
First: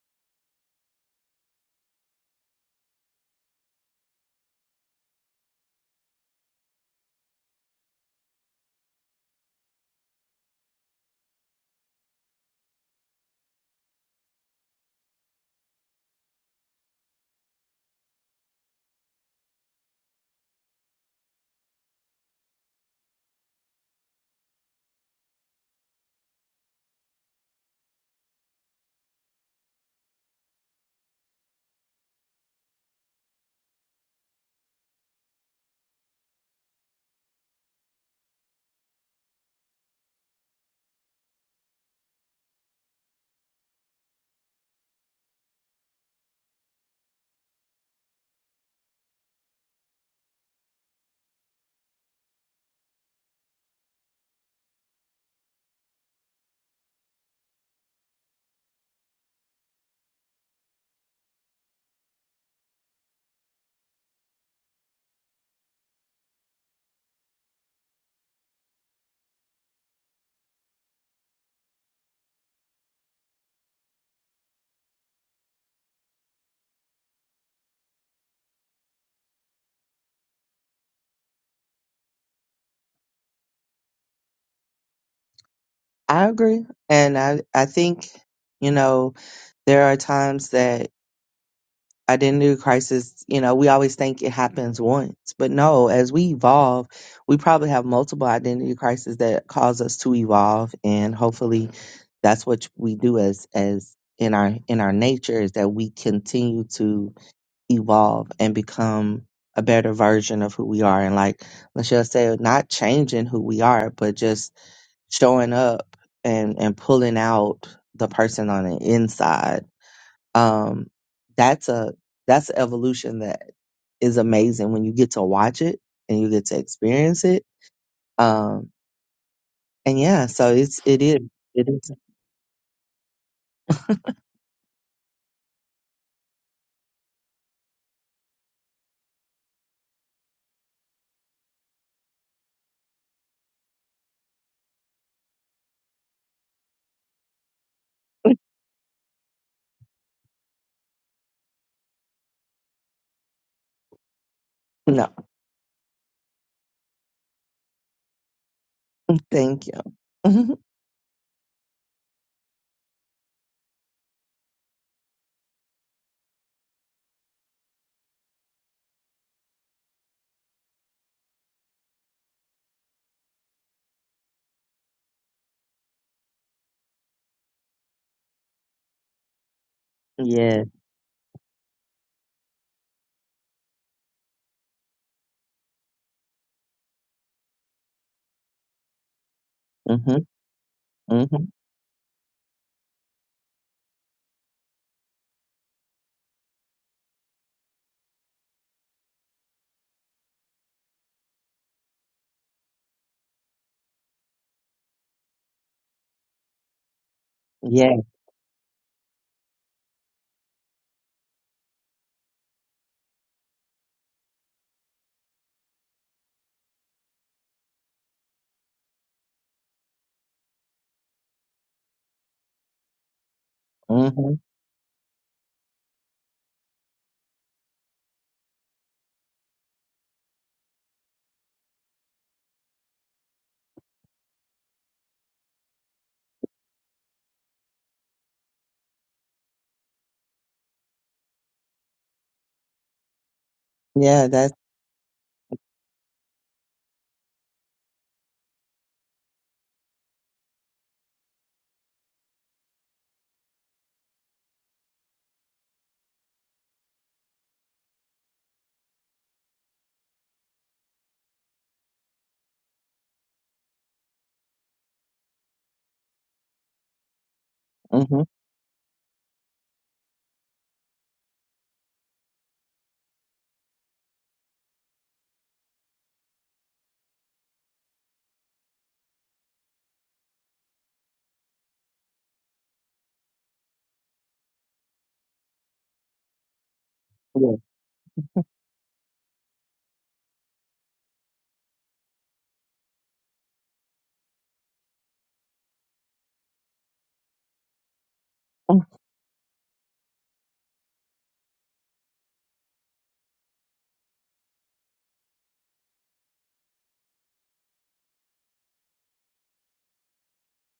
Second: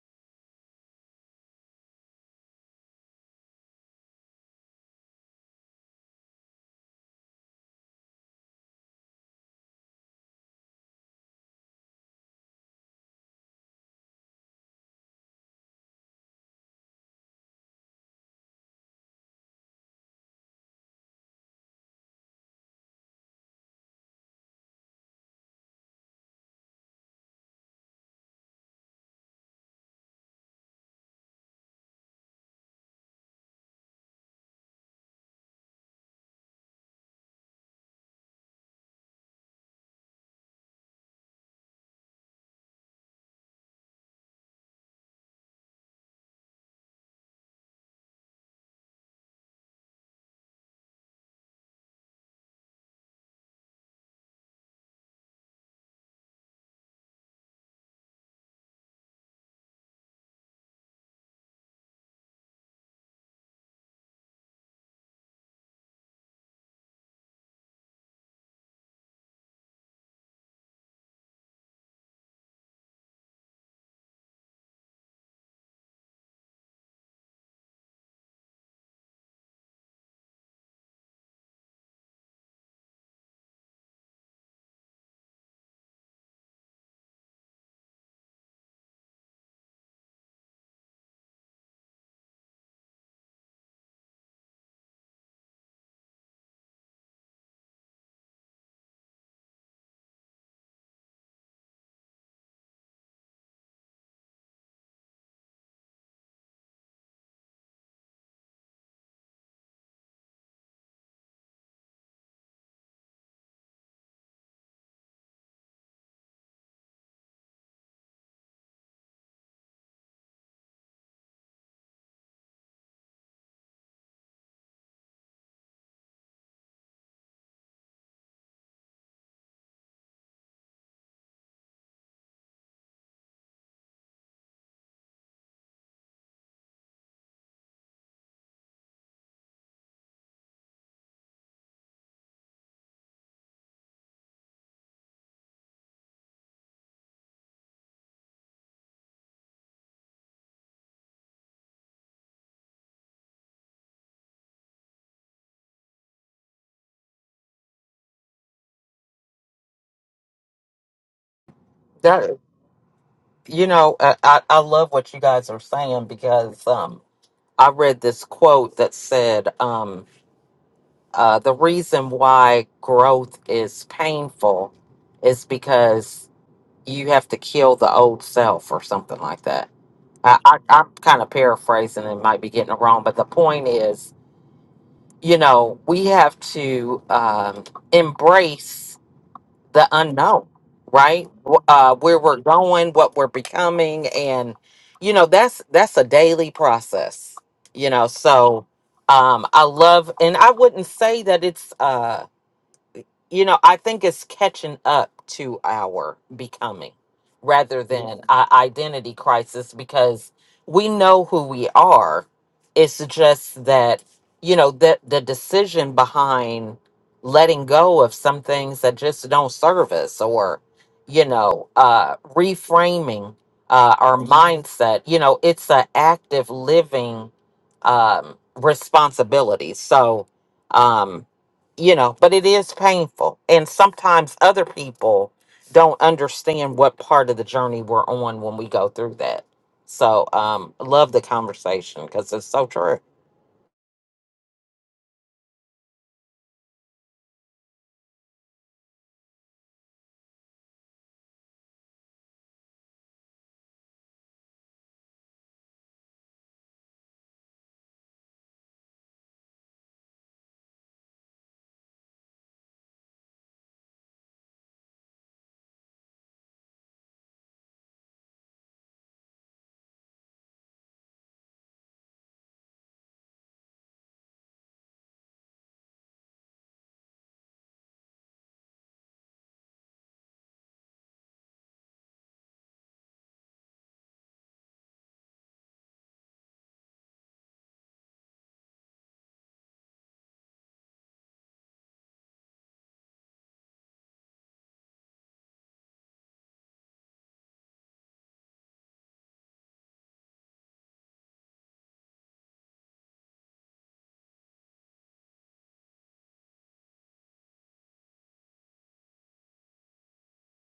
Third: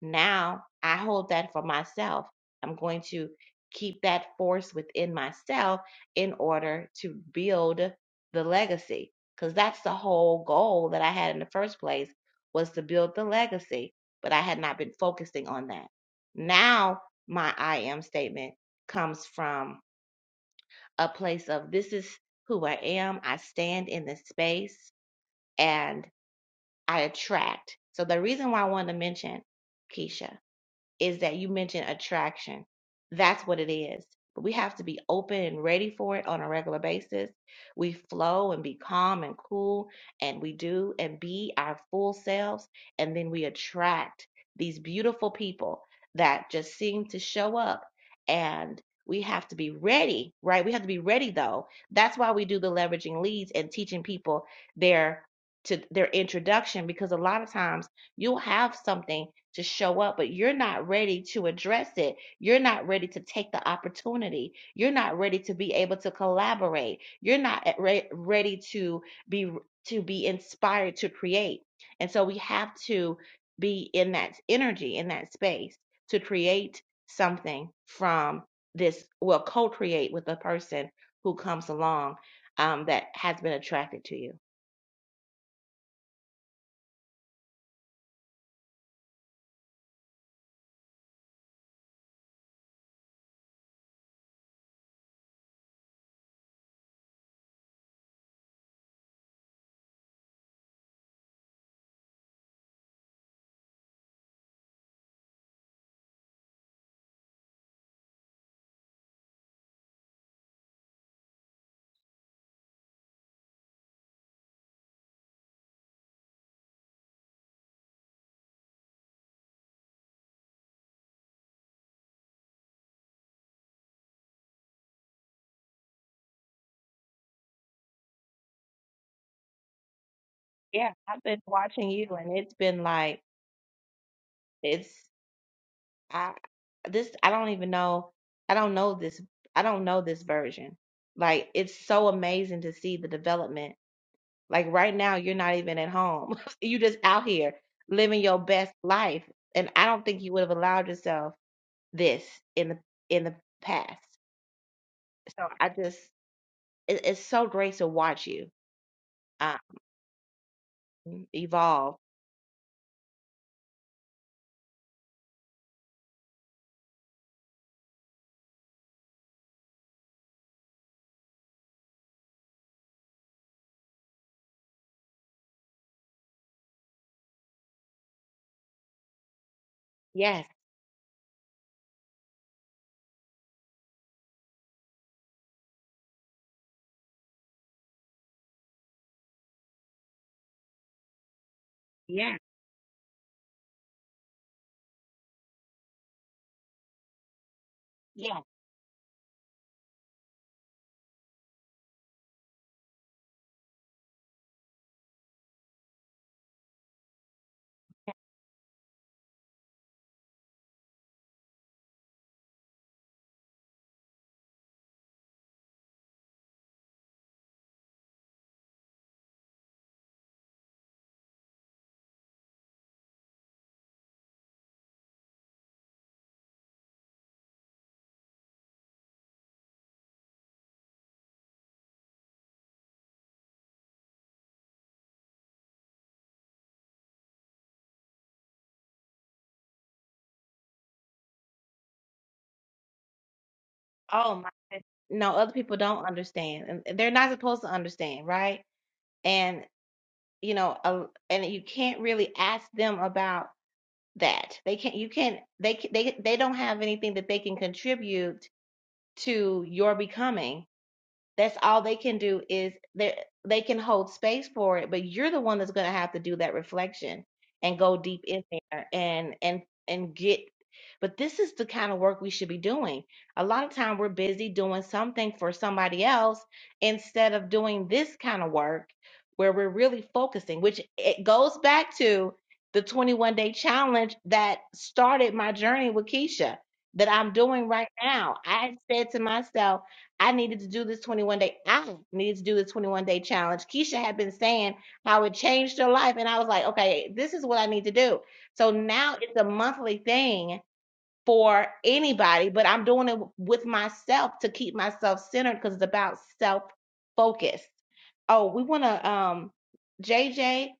Speaker 1: Now I hold that for myself. I'm going to keep that force within myself in order to build the legacy because that's the whole goal that I had in the first place was to build the legacy, but I had not been focusing on that. Now my I am statement comes from a place of this is who I am. I stand in this space and I attract. So the reason why I wanted to mention Keisha is that you mentioned attraction. That's what it is. But we have to be open and ready for it on a regular basis. We flow and be calm and cool, and we do and be our full selves. And then we attract these beautiful people that just seem to show up. And we have to be ready, right? We have to be ready, though. That's why we do the leveraging leads and teaching people their to their introduction because a lot of times you have something to show up, but you're not ready to address it. You're not ready to take the opportunity. You're not ready to be able to collaborate. You're not at re- ready to be to be inspired to create. And so we have to be in that energy, in that space to create something from this, well, co-create with the person who comes along um, that has been attracted to you.
Speaker 3: I agree, and I I think you know there are times that identity crisis, you know, we always think it happens once, but no, as we evolve, we probably have multiple identity crises that cause us to evolve and hopefully that's what we do as as in our in our nature is that we continue to evolve and become a better version of who we are and like Michelle said, not changing who we are, but just showing up and and pulling out the person on the inside um, that's a that's an evolution that is amazing when you get to watch it and you get to experience it. Um, and yeah, so it's
Speaker 1: Yeah,
Speaker 3: it is
Speaker 1: I've been
Speaker 3: it
Speaker 1: watching
Speaker 3: is
Speaker 1: you and it's been like, it's I this I don't even know I don't know this I don't know this version. Like it's so amazing to see the development. Like right now you're not even at home. you just out here living your best life. And I don't think you would have allowed yourself this in the in the past.
Speaker 3: no,
Speaker 1: So I just it, it's so great to watch you um
Speaker 3: thank you. Mhm.
Speaker 1: evolve.
Speaker 2: That you know, I, I I love what you guys are saying because um, I read this quote that said um, uh, the reason why growth is painful is because you have to kill the old self or something like that. I,
Speaker 1: Yes,
Speaker 2: I,
Speaker 3: yeah,
Speaker 2: I'm kind of paraphrasing and might be getting it wrong, but the point is, you know, we have to um, embrace the
Speaker 3: hmm
Speaker 2: unknown,
Speaker 3: hmm
Speaker 2: right? Wh- Uh, where we're
Speaker 1: yes,
Speaker 2: going, what we're becoming, and you know that's that's a daily process. You know,
Speaker 1: yes.
Speaker 2: so um, I love, and I wouldn't say that it's. uh, you know, I think it's catching up to our becoming rather
Speaker 3: yeah,
Speaker 2: than Yeah. a identity crisis because we know who we are. It's just that, you know, that the decision behind letting go of some things that just don't serve us or, you know, uh, reframing uh,
Speaker 3: hmm
Speaker 2: our Mhm. mindset, you know, it's an active living um, responsibility. So, um, you know, but it is painful. And sometimes other people don't understand what part of the journey we're on when we go through that. So, um, love the conversation because it's so true.
Speaker 3: yeah.
Speaker 1: Oh my
Speaker 3: That's
Speaker 1: goodness. no, other people don't understand. And they're not supposed to understand, right? and. you know a, and you can't really ask them about that they can't you can't they ca- they they don't have anything that they can contribute to your becoming that's all they can do is they they can hold space for it, but you're the one that's going to have to do that reflection and go
Speaker 3: hmm
Speaker 1: deep in there and and and get. But this is the kind of work we should be doing. A lot of time we're busy doing something for somebody else instead of doing this kind of work where we're really focusing, which it goes back to the 21 day challenge that started my journey with Keisha that I'm
Speaker 3: yeah.
Speaker 1: doing right now. I said to myself, I needed to do this 21 day. I needed to do this 21 day challenge. Keisha had been saying how it changed her life. And I was like, okay, this is what I need to do. So
Speaker 3: Oh,
Speaker 1: now it's a monthly thing for anybody, but I'm doing it with myself to keep myself centered because it's about self focused. Oh, we want to, um, JJ,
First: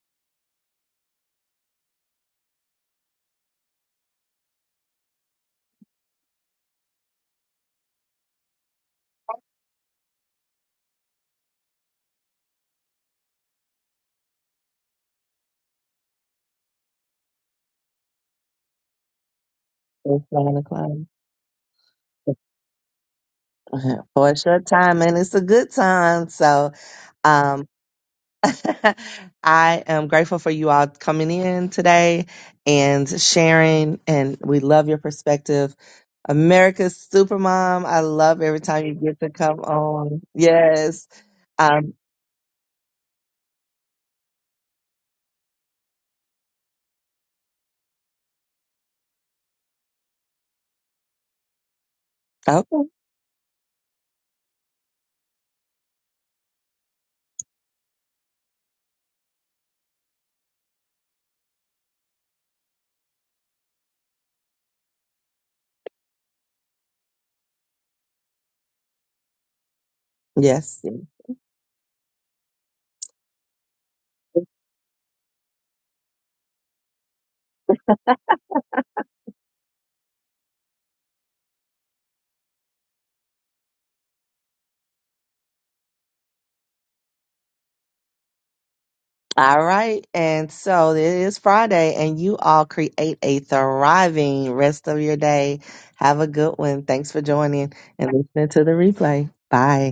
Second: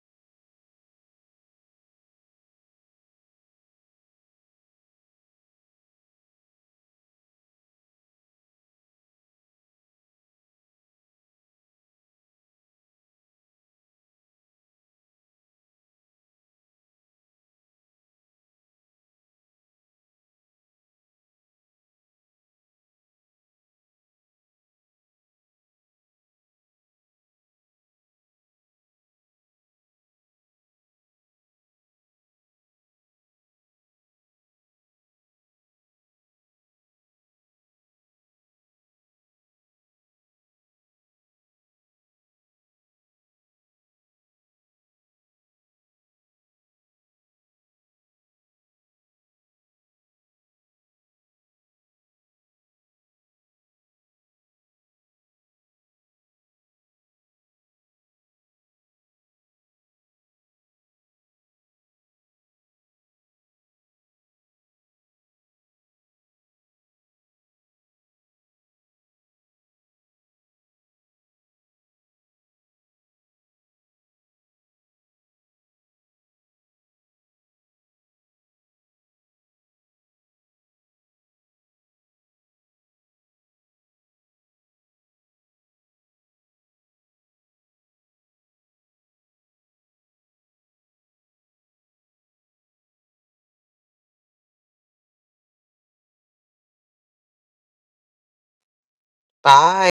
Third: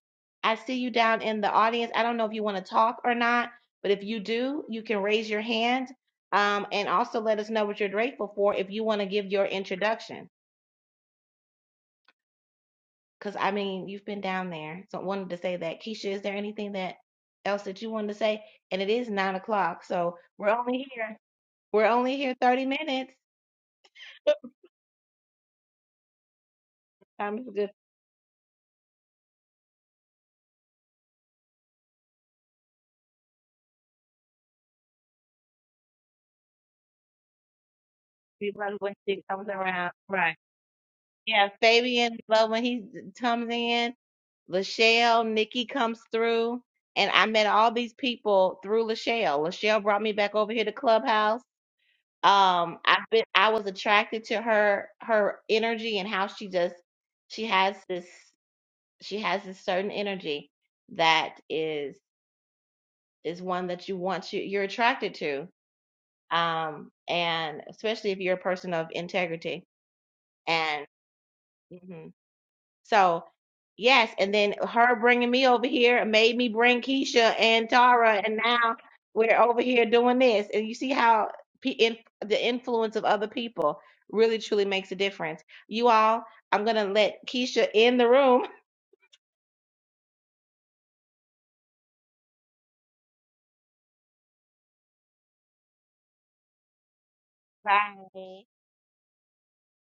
Speaker 1: I see you down in the audience. I don't know if you want to talk or not, but if you do, you can raise your hand. Um, and also let us know what you're grateful for if you want to give your introduction. Because I mean, you've been down there, so I wanted to say that. Keisha, is there anything that else that you wanted to say? And it is nine o'clock, so
Speaker 3: it's
Speaker 1: we're
Speaker 3: nine
Speaker 1: only
Speaker 3: o'clock.
Speaker 1: here. We're only here 30 minutes.
Speaker 3: For a short time, and it's a good time. So,
Speaker 1: I'm good. going
Speaker 3: um,
Speaker 1: love
Speaker 3: I am grateful for you all coming in today and sharing, and we love your perspective. America's Supermom, I love every time
Speaker 1: when
Speaker 3: you get
Speaker 1: she
Speaker 3: to
Speaker 1: comes
Speaker 3: come
Speaker 1: around.
Speaker 3: on.
Speaker 1: Right.
Speaker 3: Yes.
Speaker 1: Yeah,
Speaker 3: Um,
Speaker 1: Fabian love when he comes in. Lachelle, Nikki comes through. And I met all these people through Lachelle. Lachelle brought me back over here to Clubhouse. Um,
Speaker 3: okay.
Speaker 1: I've been I was attracted to her her energy and how she just she has this she has this certain energy that is is one that you want you you're attracted to. Um, and especially if you're a person of integrity.
Speaker 3: Yes.
Speaker 1: hmm So, yes, and then her bringing me over here made me bring Keisha and Tara, and now we're over here doing this. And you see how pe in, the influence of other people really truly makes a difference. You all, I'm gonna let Keisha in the room.
Speaker 3: All right. And so it is Friday, and you all create a thriving rest of your day. Have a good one. Thanks for joining and
Speaker 1: Bye.
Speaker 3: listening to the replay. Bye.
Speaker 2: Bye.